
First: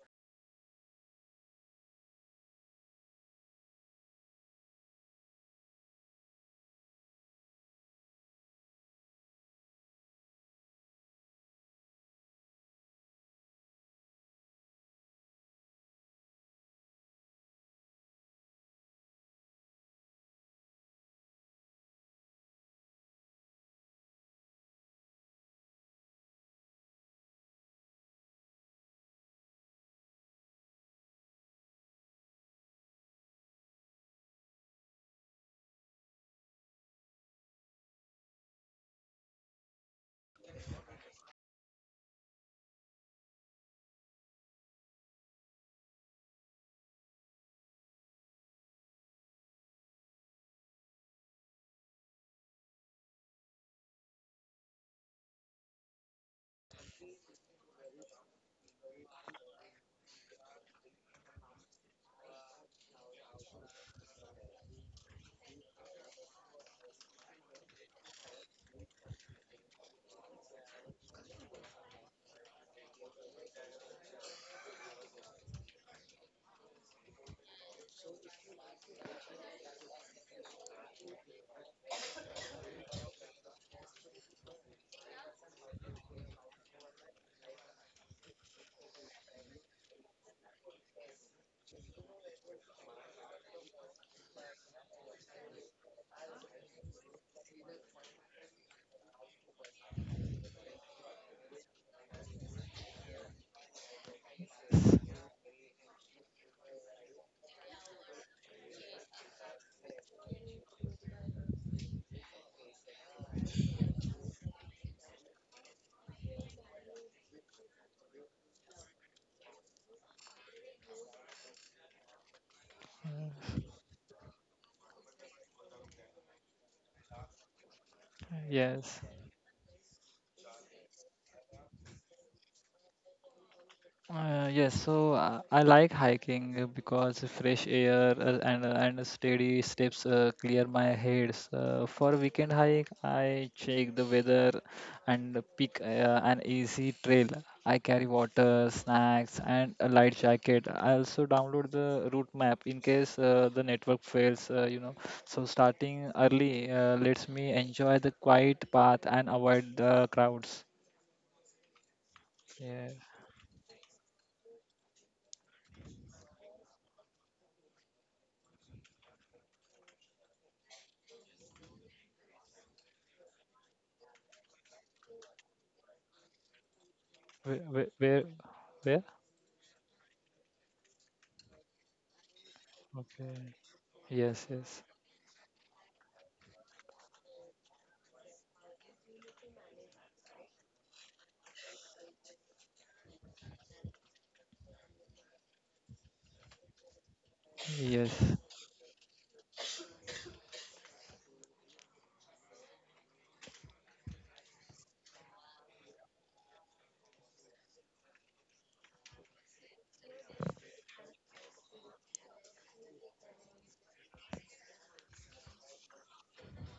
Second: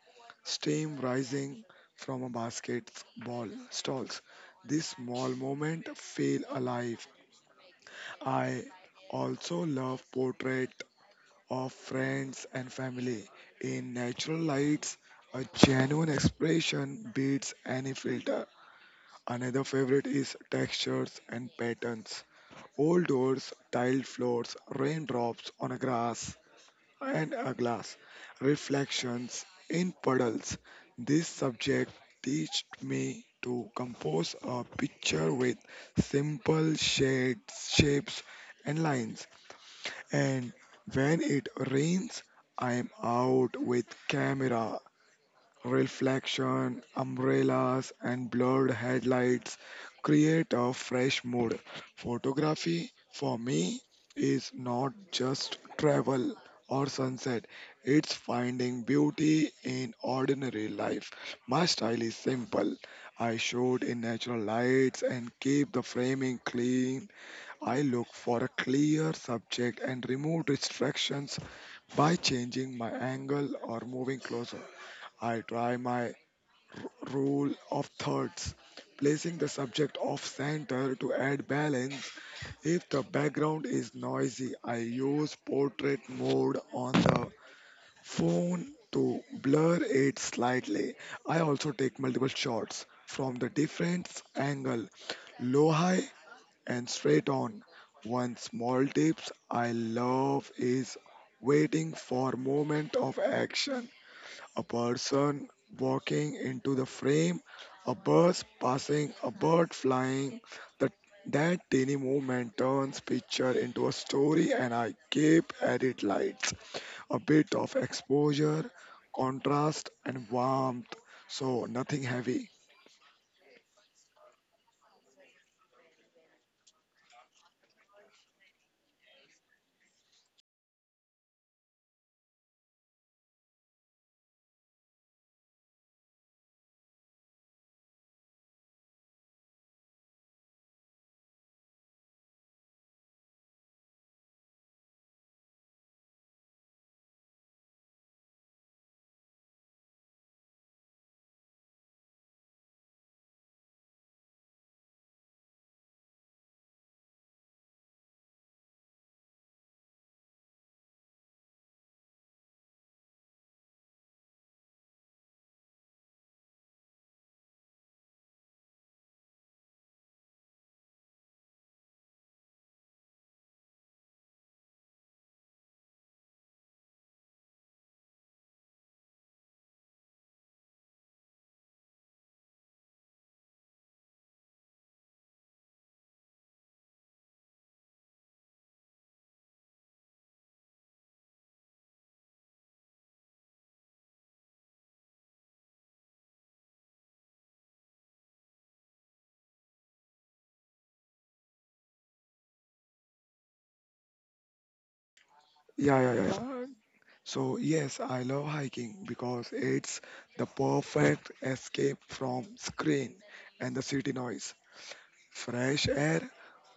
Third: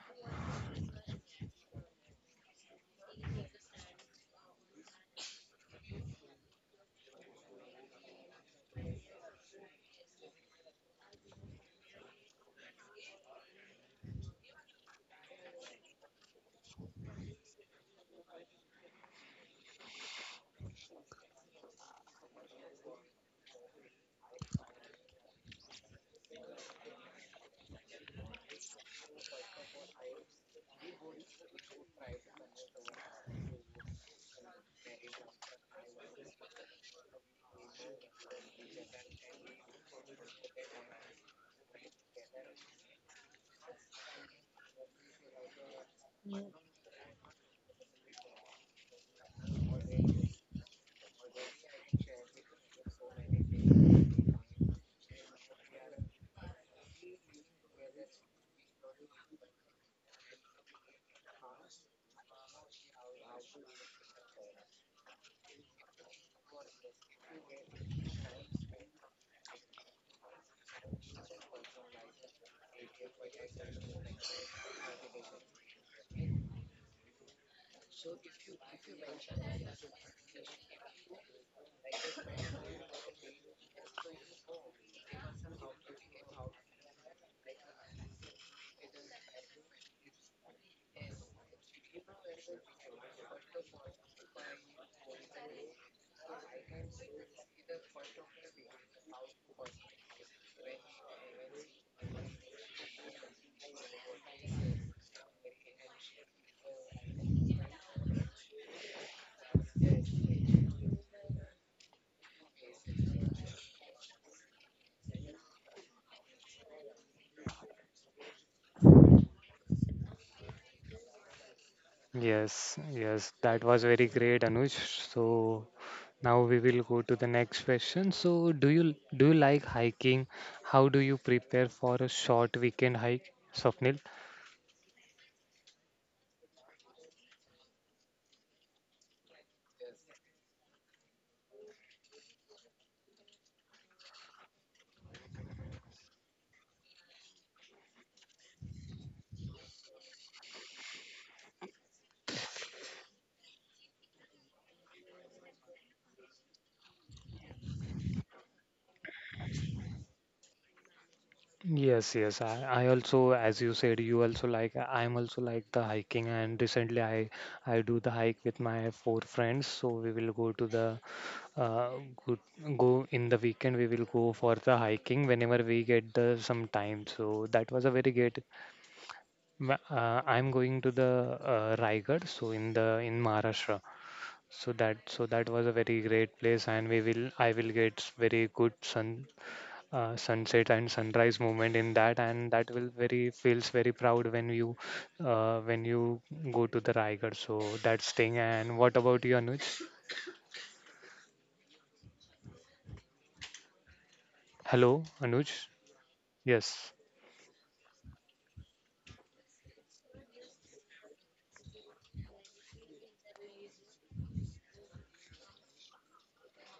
[SPEAKER 1] steam rising from a basketball stalls. This small moment feel alive. I also love portrait of friends and family in natural lights. A genuine expression beats any filter. Another favorite is textures and patterns. Old doors, tiled floors, raindrops on a grass and a glass, reflections in puddles. This subject teached me to compose a picture with simple shades, shapes, and lines. And when it rains, I am out with camera. Reflection, umbrellas, and blurred headlights create a fresh mood. Photography, for me, is not just travel or sunset, it's finding beauty in ordinary life. My style is simple. I shoot in natural lights and keep the framing clean. I look for a clear subject and remove distractions by changing my angle or moving closer. I try my Rule of thirds, placing the subject off center to add balance. If the background is noisy, I use portrait mode on the phone to blur it slightly. I also take multiple shots from the different angle, low high and straight on. One small tips I love is waiting for moment of action: a person walking into the frame, a bus passing, a bird flying. That that teeny movement turns picture into a story, and I keep at it lights, a bit of exposure, contrast, and warmth. So nothing heavy.
[SPEAKER 2] Yes, yes, that was very great, Anuj. So now we will go to the next question. So
[SPEAKER 3] Yes.
[SPEAKER 2] do you like hiking? How do you prepare for a short weekend hike, Swapnil?
[SPEAKER 3] Yes, so I like hiking because the fresh air and steady steps clear my head. So for weekend hike, I check the weather and pick an easy trail. I carry water, snacks, and a light jacket. I also download the route map in case the network fails, you know. So starting early lets me enjoy the quiet path and avoid the crowds.
[SPEAKER 2] Yes, yes. I
[SPEAKER 3] Yeah.
[SPEAKER 2] also, as you said, you also like, I'm also like the hiking, and recently I do the hike with my four friends. So we will go to the uh, go, go in the weekend. We will go for the hiking whenever we get the some time. So
[SPEAKER 3] Where,
[SPEAKER 2] that was
[SPEAKER 3] where,
[SPEAKER 2] a very
[SPEAKER 3] where,
[SPEAKER 2] great
[SPEAKER 3] where?
[SPEAKER 2] I'm going to the Raigad, so in the in
[SPEAKER 3] Okay.
[SPEAKER 2] Maharashtra.
[SPEAKER 3] Yes,
[SPEAKER 2] So
[SPEAKER 3] yes,
[SPEAKER 2] that so that was a very great place, and we will I will get very good sun sunset and sunrise moment in that, and that will very feels very proud when you go to the Raigad. So that's
[SPEAKER 3] yes,
[SPEAKER 2] thing. And what about you, Anuj? Hello, Anuj.
[SPEAKER 1] Yeah, yeah, yeah, yeah.
[SPEAKER 2] Yes,
[SPEAKER 1] So yes, I love hiking because it's the perfect escape from screen and the city noise. Fresh air,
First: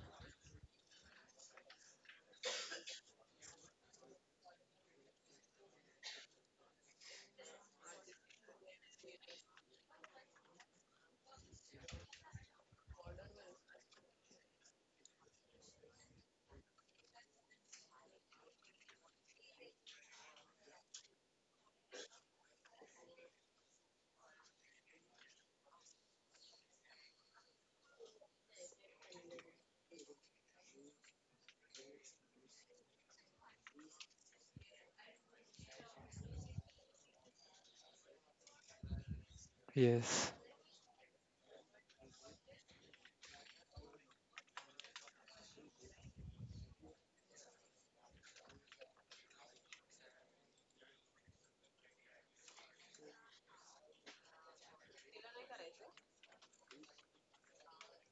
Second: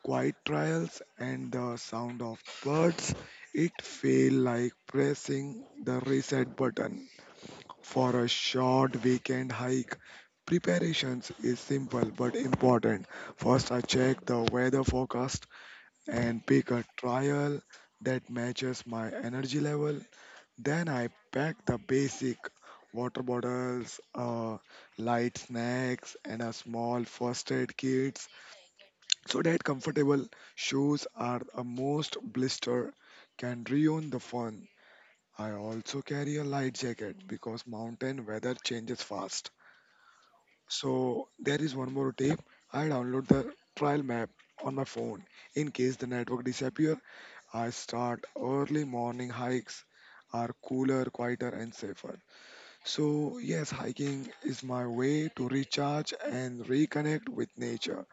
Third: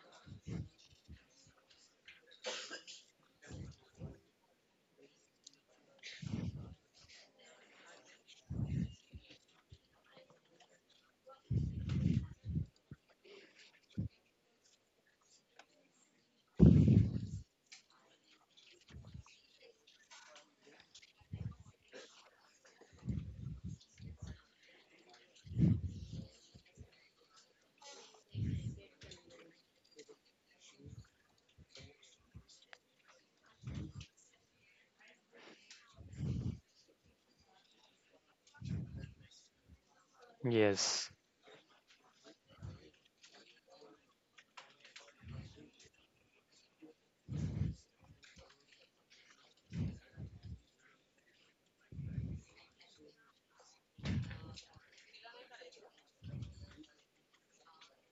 [SPEAKER 1] quiet trials and the sound of birds, it felt like pressing the reset button for a short weekend hike. Preparations is simple but important. First, I check the weather forecast and pick a trial that matches my energy level. Then I pack the basic water bottles, light snacks, and a small first aid kit so that comfortable shoes are a most blister can ruin the fun. I also carry a light jacket because mountain weather changes fast.
[SPEAKER 3] yes,
[SPEAKER 2] yes.
[SPEAKER 1] So there is one more tip. I download the trail map on my phone. In case the network disappear, I start early morning hikes are cooler, quieter and safer. So yes, hiking is my way to recharge and reconnect with nature.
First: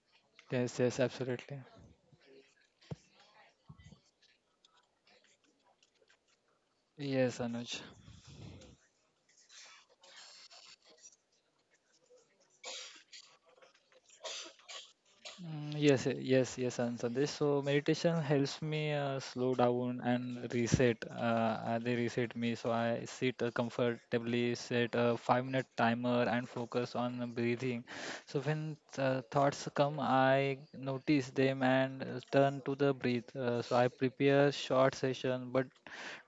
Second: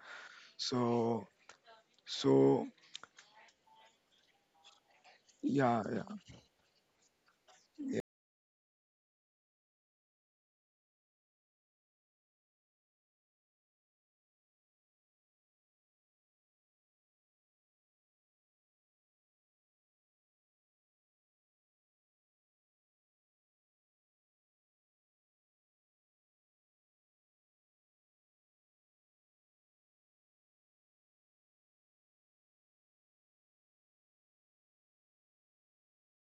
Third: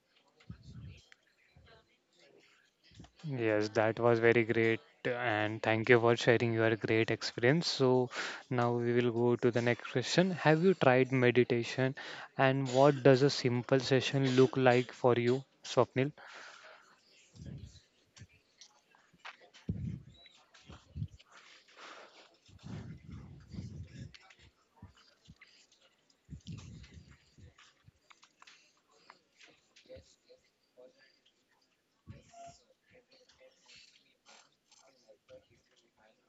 [SPEAKER 3] yes, yes,
[SPEAKER 1] So
[SPEAKER 3] absolutely.
[SPEAKER 1] so
[SPEAKER 2] Yes, that was very great, and
[SPEAKER 1] yeah,
[SPEAKER 2] thank you
[SPEAKER 1] yeah.
[SPEAKER 2] for sharing your great
[SPEAKER 3] Yes,
[SPEAKER 2] experience.
[SPEAKER 3] Anuj.
[SPEAKER 2] So, now we will go to the next question. Have you tried meditation, and what does a simple session look like for you, Swapnil?
[SPEAKER 3] Yes, yes, answer this. So meditation helps me slow down and reset. They reset me, so I sit comfortably, set a five-minute timer, and focus on breathing. So when thoughts come, I notice them and turn to the breath. So I prepare short session, but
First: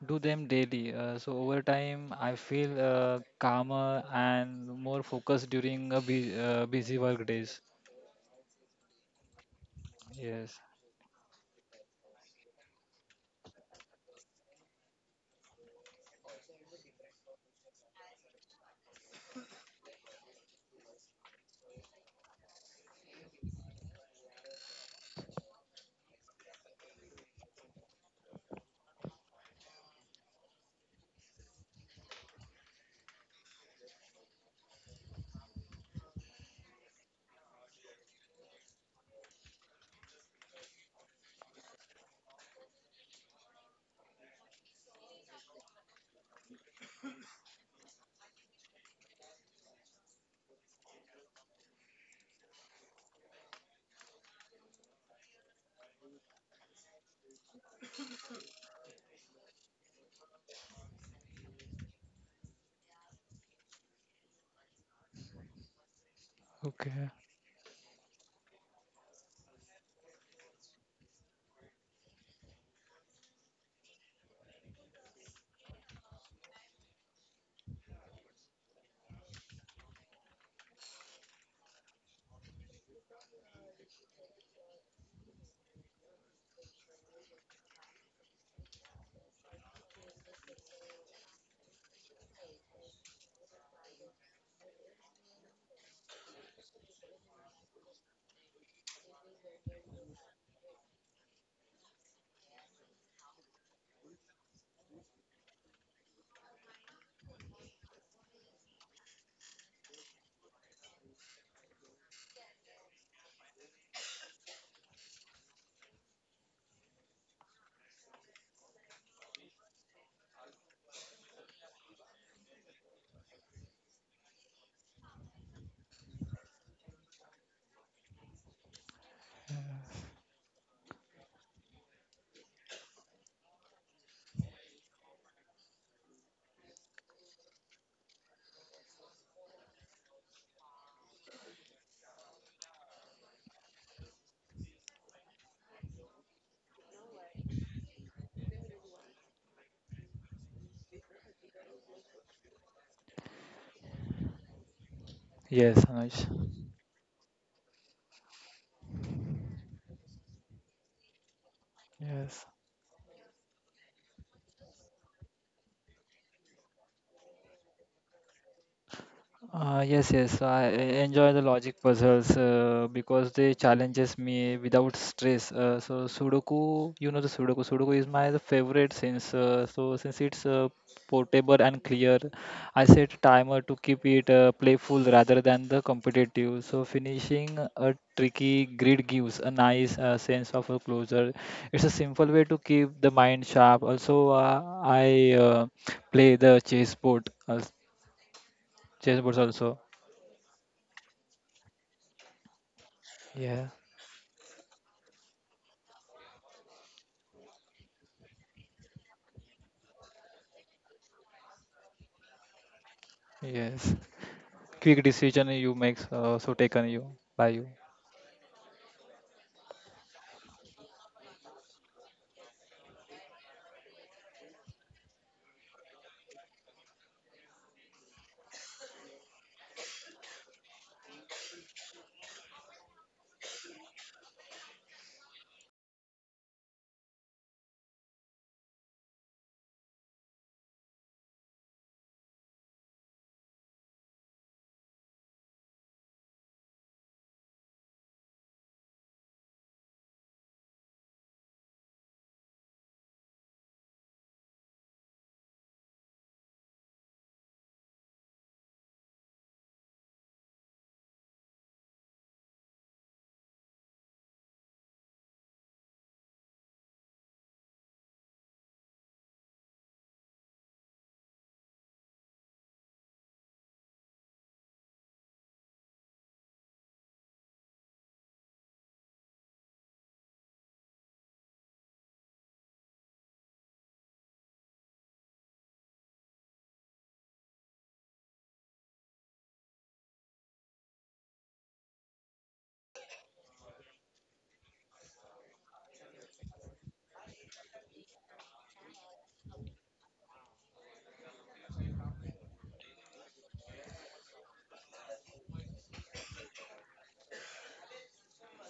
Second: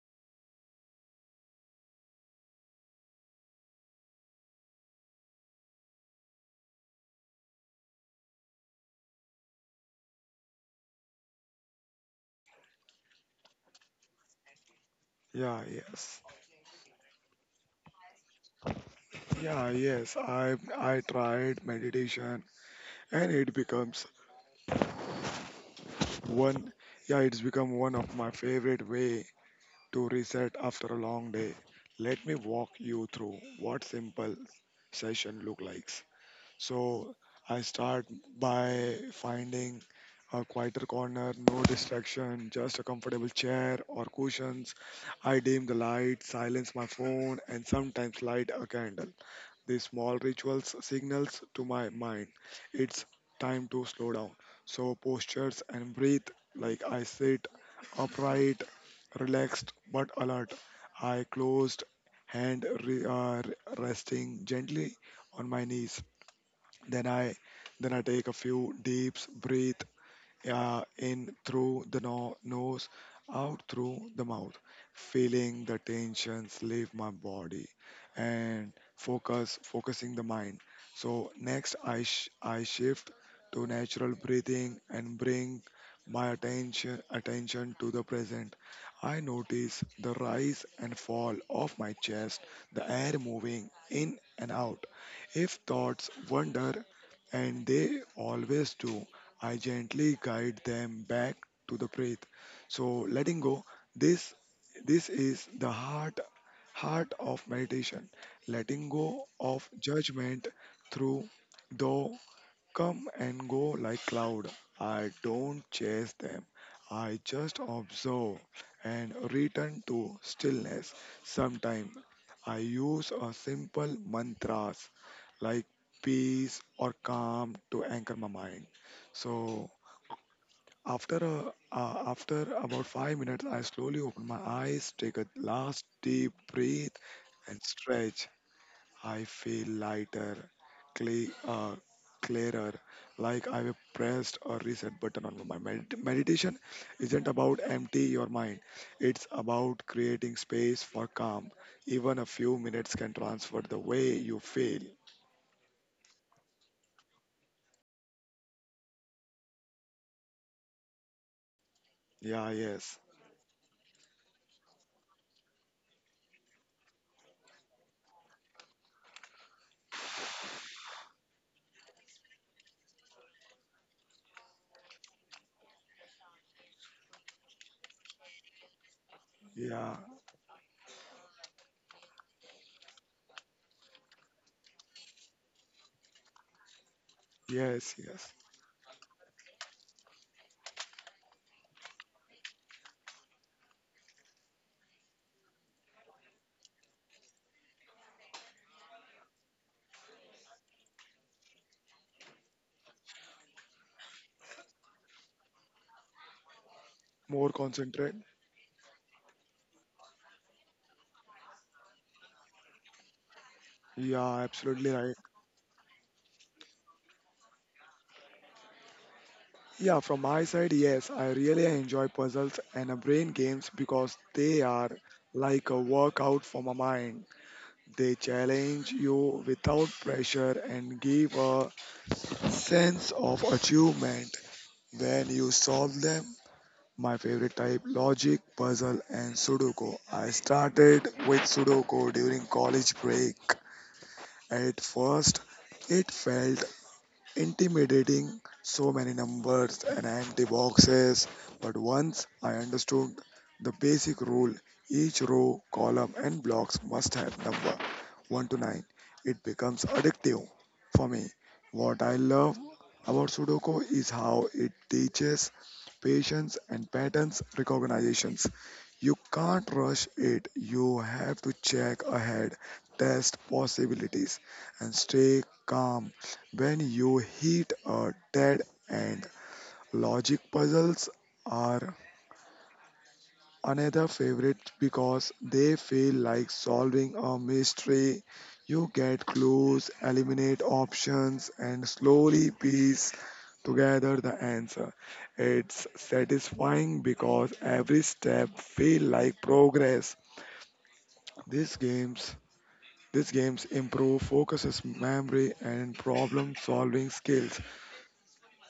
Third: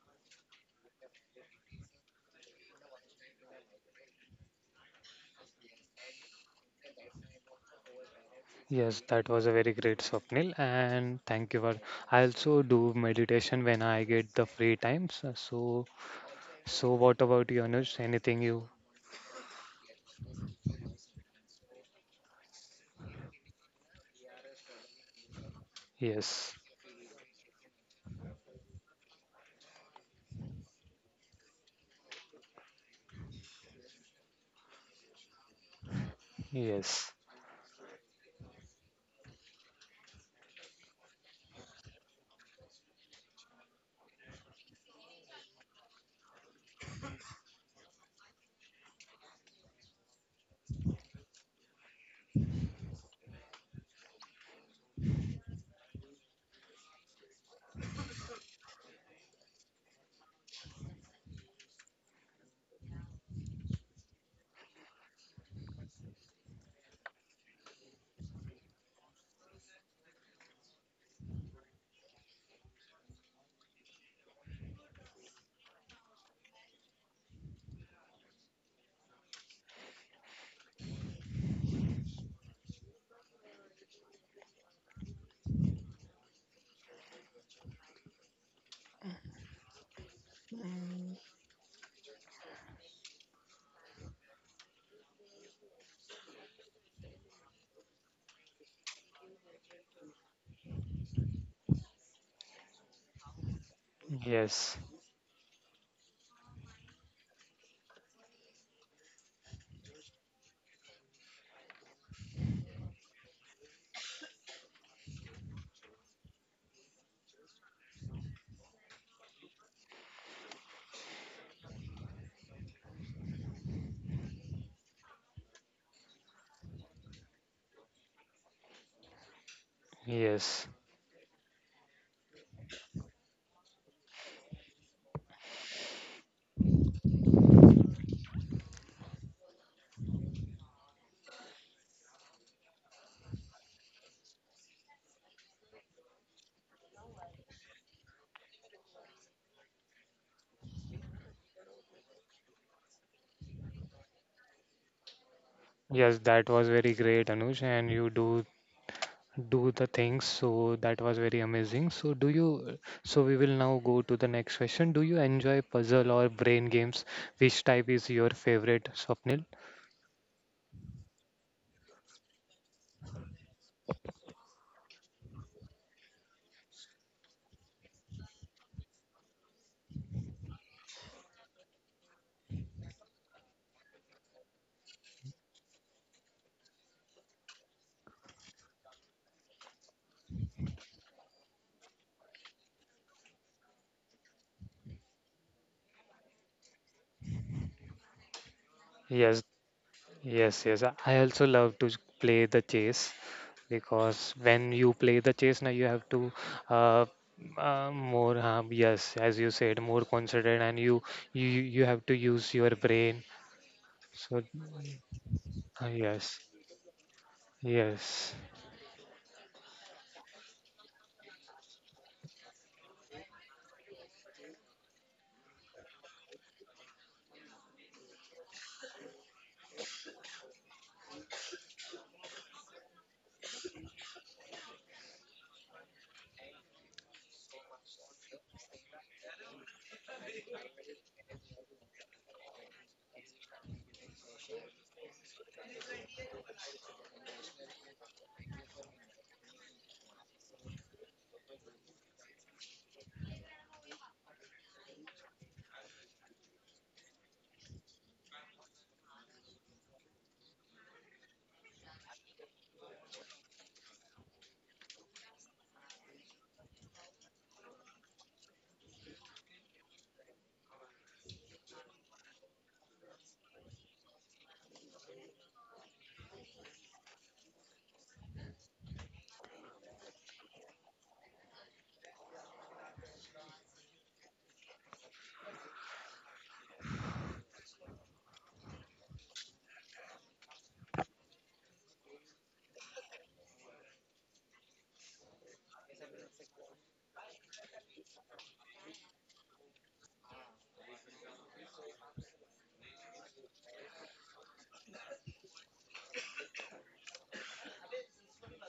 [SPEAKER 3] do them daily. So over time, I feel calmer and more focused during a busy work days.
[SPEAKER 2] Yes, that was a very great Swapnil,
[SPEAKER 3] Yes.
[SPEAKER 2] and thank you for. I also do meditation when I get the free times.
[SPEAKER 1] Yeah,
[SPEAKER 2] So,
[SPEAKER 1] yes.
[SPEAKER 2] so what about you, Anush? Anything you?
[SPEAKER 1] Yeah, yes. I tried meditation and it
[SPEAKER 2] Yes,
[SPEAKER 1] one become one of my favorite way to reset after a long day. Let me walk you through what simple session look like.
[SPEAKER 2] yes,
[SPEAKER 1] So I start by finding a quieter corner, no distraction, just a comfortable chair or cushions. I dim the light, silence my phone, and sometimes light a candle. These small rituals signals to my mind it's time to slow down. So postures and breathe like I sit upright, relaxed but alert. I closed hand resting gently on my knees. Then
[SPEAKER 3] Okay.
[SPEAKER 1] I then I take a few deeps breath, in through the nose, out through the mouth, feeling the tensions leave my body and focusing the mind. So next, I shift to natural breathing and bring my attention to the present. I notice the rise and fall of my chest, the air moving in and out. If thoughts wander, and they always do, I gently guide them back to the breath. So letting go, this
[SPEAKER 2] yes,
[SPEAKER 1] this is the heart of meditation. Letting go of judgment through though come and go like cloud. I don't chase them. I just observe and return to stillness. Sometimes I use a simple mantras like peace or calm to anchor my mind. So
[SPEAKER 2] yes.
[SPEAKER 1] after about 5 minutes, I slowly open my eyes, take a last deep breath, and stretch. I feel lighter, cle uh, clearer, like I've pressed a reset button on my meditation. Isn't about empty your mind; it's about creating space for calm. Even a few minutes can transfer the way you feel.
[SPEAKER 3] Yes, Anuj.
[SPEAKER 2] Yes, that was very great, Anush, and you do do the things. So that was very amazing. So do
[SPEAKER 3] Yes.
[SPEAKER 1] Yeah,
[SPEAKER 2] you?
[SPEAKER 1] yes,
[SPEAKER 2] So we will now go to the next question. Do you enjoy puzzle or brain games? Which type is your favorite, Swapnil?
[SPEAKER 3] Yes, I enjoy the logic puzzles because they challenges me without stress. So Sudoku, you know the Sudoku. Sudoku is my the favorite since
[SPEAKER 1] yeah,
[SPEAKER 3] since it's portable and clear. I set a timer to keep it playful rather than the competitive. So finishing a
[SPEAKER 1] yes, yes.
[SPEAKER 3] tricky grid gives a nice sense of a closure. It's a simple way to keep the mind sharp. Also, I play the chessboard, chessboards
[SPEAKER 2] Yes,
[SPEAKER 3] also.
[SPEAKER 2] yes, yes. I also love to play the chess
[SPEAKER 3] Yeah,
[SPEAKER 2] because when you play the chess, now you have to uh,
[SPEAKER 1] More concentrate.
[SPEAKER 2] more yes, as you said, more concentrate, and you you have to use your brain.
[SPEAKER 3] yes.
[SPEAKER 1] Yeah,
[SPEAKER 2] So
[SPEAKER 1] absolutely
[SPEAKER 3] Quick
[SPEAKER 1] right.
[SPEAKER 3] decision you make,
[SPEAKER 2] yes,
[SPEAKER 3] so taken you by you.
[SPEAKER 2] yes,
[SPEAKER 1] Yeah, from my side, yes, I really enjoy puzzles and brain games because they are like a workout for my mind. They challenge you without pressure and give a sense of achievement when you solve them. My favorite type: logic, puzzle, and Sudoku. I started with Sudoku during college break. At first, it felt intimidating, so many numbers and empty boxes. But once I understood the basic rule, each row, column, and blocks must have number 1 to 9. It becomes addictive for me. What I love about Sudoku is how it teaches patience and patterns recognitions. You can't rush it. You have to check ahead, test possibilities, and stay calm. When you hit a dead end, logic puzzles are another favorite because they feel like solving a mystery. You get clues, eliminate options, and slowly piece together the answer. It's satisfying because every step feels like progress. These games these games improve focuses, memory, and problem-solving skills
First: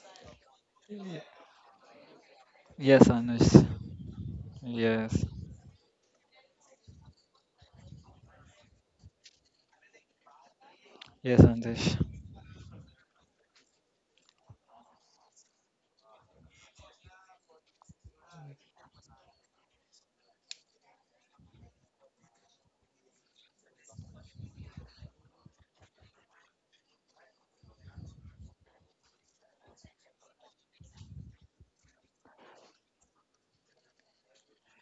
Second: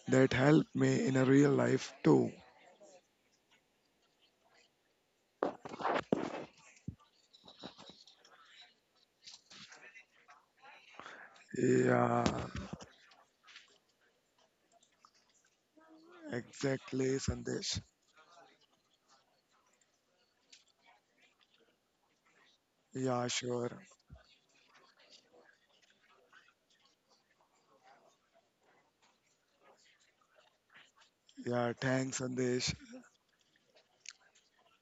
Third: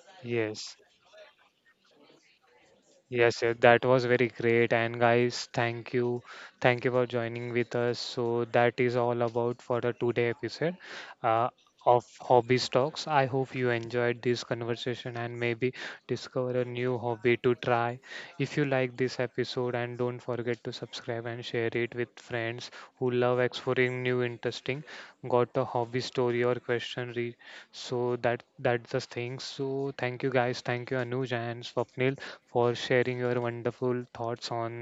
[SPEAKER 1] that help
[SPEAKER 2] yes.
[SPEAKER 1] me in a real life too.
[SPEAKER 3] Yes,
[SPEAKER 2] Yes,
[SPEAKER 3] Anush.
[SPEAKER 2] yes, that was very great. And
[SPEAKER 3] Yes,
[SPEAKER 2] guys, thank you. Thank you for joining with us. So that is all about for the today episode
[SPEAKER 3] yes,
[SPEAKER 2] uh,
[SPEAKER 3] Sandesh.
[SPEAKER 2] of
[SPEAKER 1] Yeah,
[SPEAKER 2] Hobbies Talks. I hope you enjoyed this conversation and maybe discover a new
[SPEAKER 1] exactly,
[SPEAKER 2] hobby to
[SPEAKER 1] Sandesh.
[SPEAKER 2] try. If you like this episode and don't forget to subscribe and share it with friends who
[SPEAKER 1] Yeah,
[SPEAKER 2] love
[SPEAKER 1] sure.
[SPEAKER 2] exploring new interesting got a hobby story or question so that that's the thing so thank you guys thank you Anuj and
[SPEAKER 1] Yeah, thanks,
[SPEAKER 2] Swapnil for
[SPEAKER 1] Sandesh.
[SPEAKER 2] sharing your wonderful thoughts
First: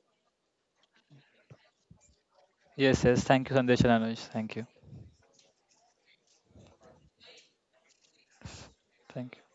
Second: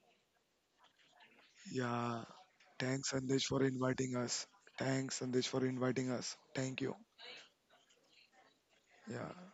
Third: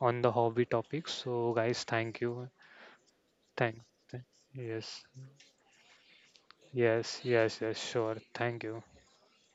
[SPEAKER 2] on the hobby topic. So guys, thank
[SPEAKER 1] Yeah,
[SPEAKER 2] you.
[SPEAKER 3] Yes,
[SPEAKER 1] thanks,
[SPEAKER 3] yes.
[SPEAKER 1] Sandesh,
[SPEAKER 3] Thank you,
[SPEAKER 1] for
[SPEAKER 2] Thank,
[SPEAKER 3] Sandesh and
[SPEAKER 1] inviting
[SPEAKER 2] thank
[SPEAKER 3] Anush.
[SPEAKER 1] us.
[SPEAKER 3] Thank you.
[SPEAKER 2] yes,
[SPEAKER 1] Thanks, Sandesh, for inviting us. Thank you.
[SPEAKER 2] yes, yes, yes, sure. Thank you.
[SPEAKER 3] Thank
[SPEAKER 1] Yeah.
[SPEAKER 3] you.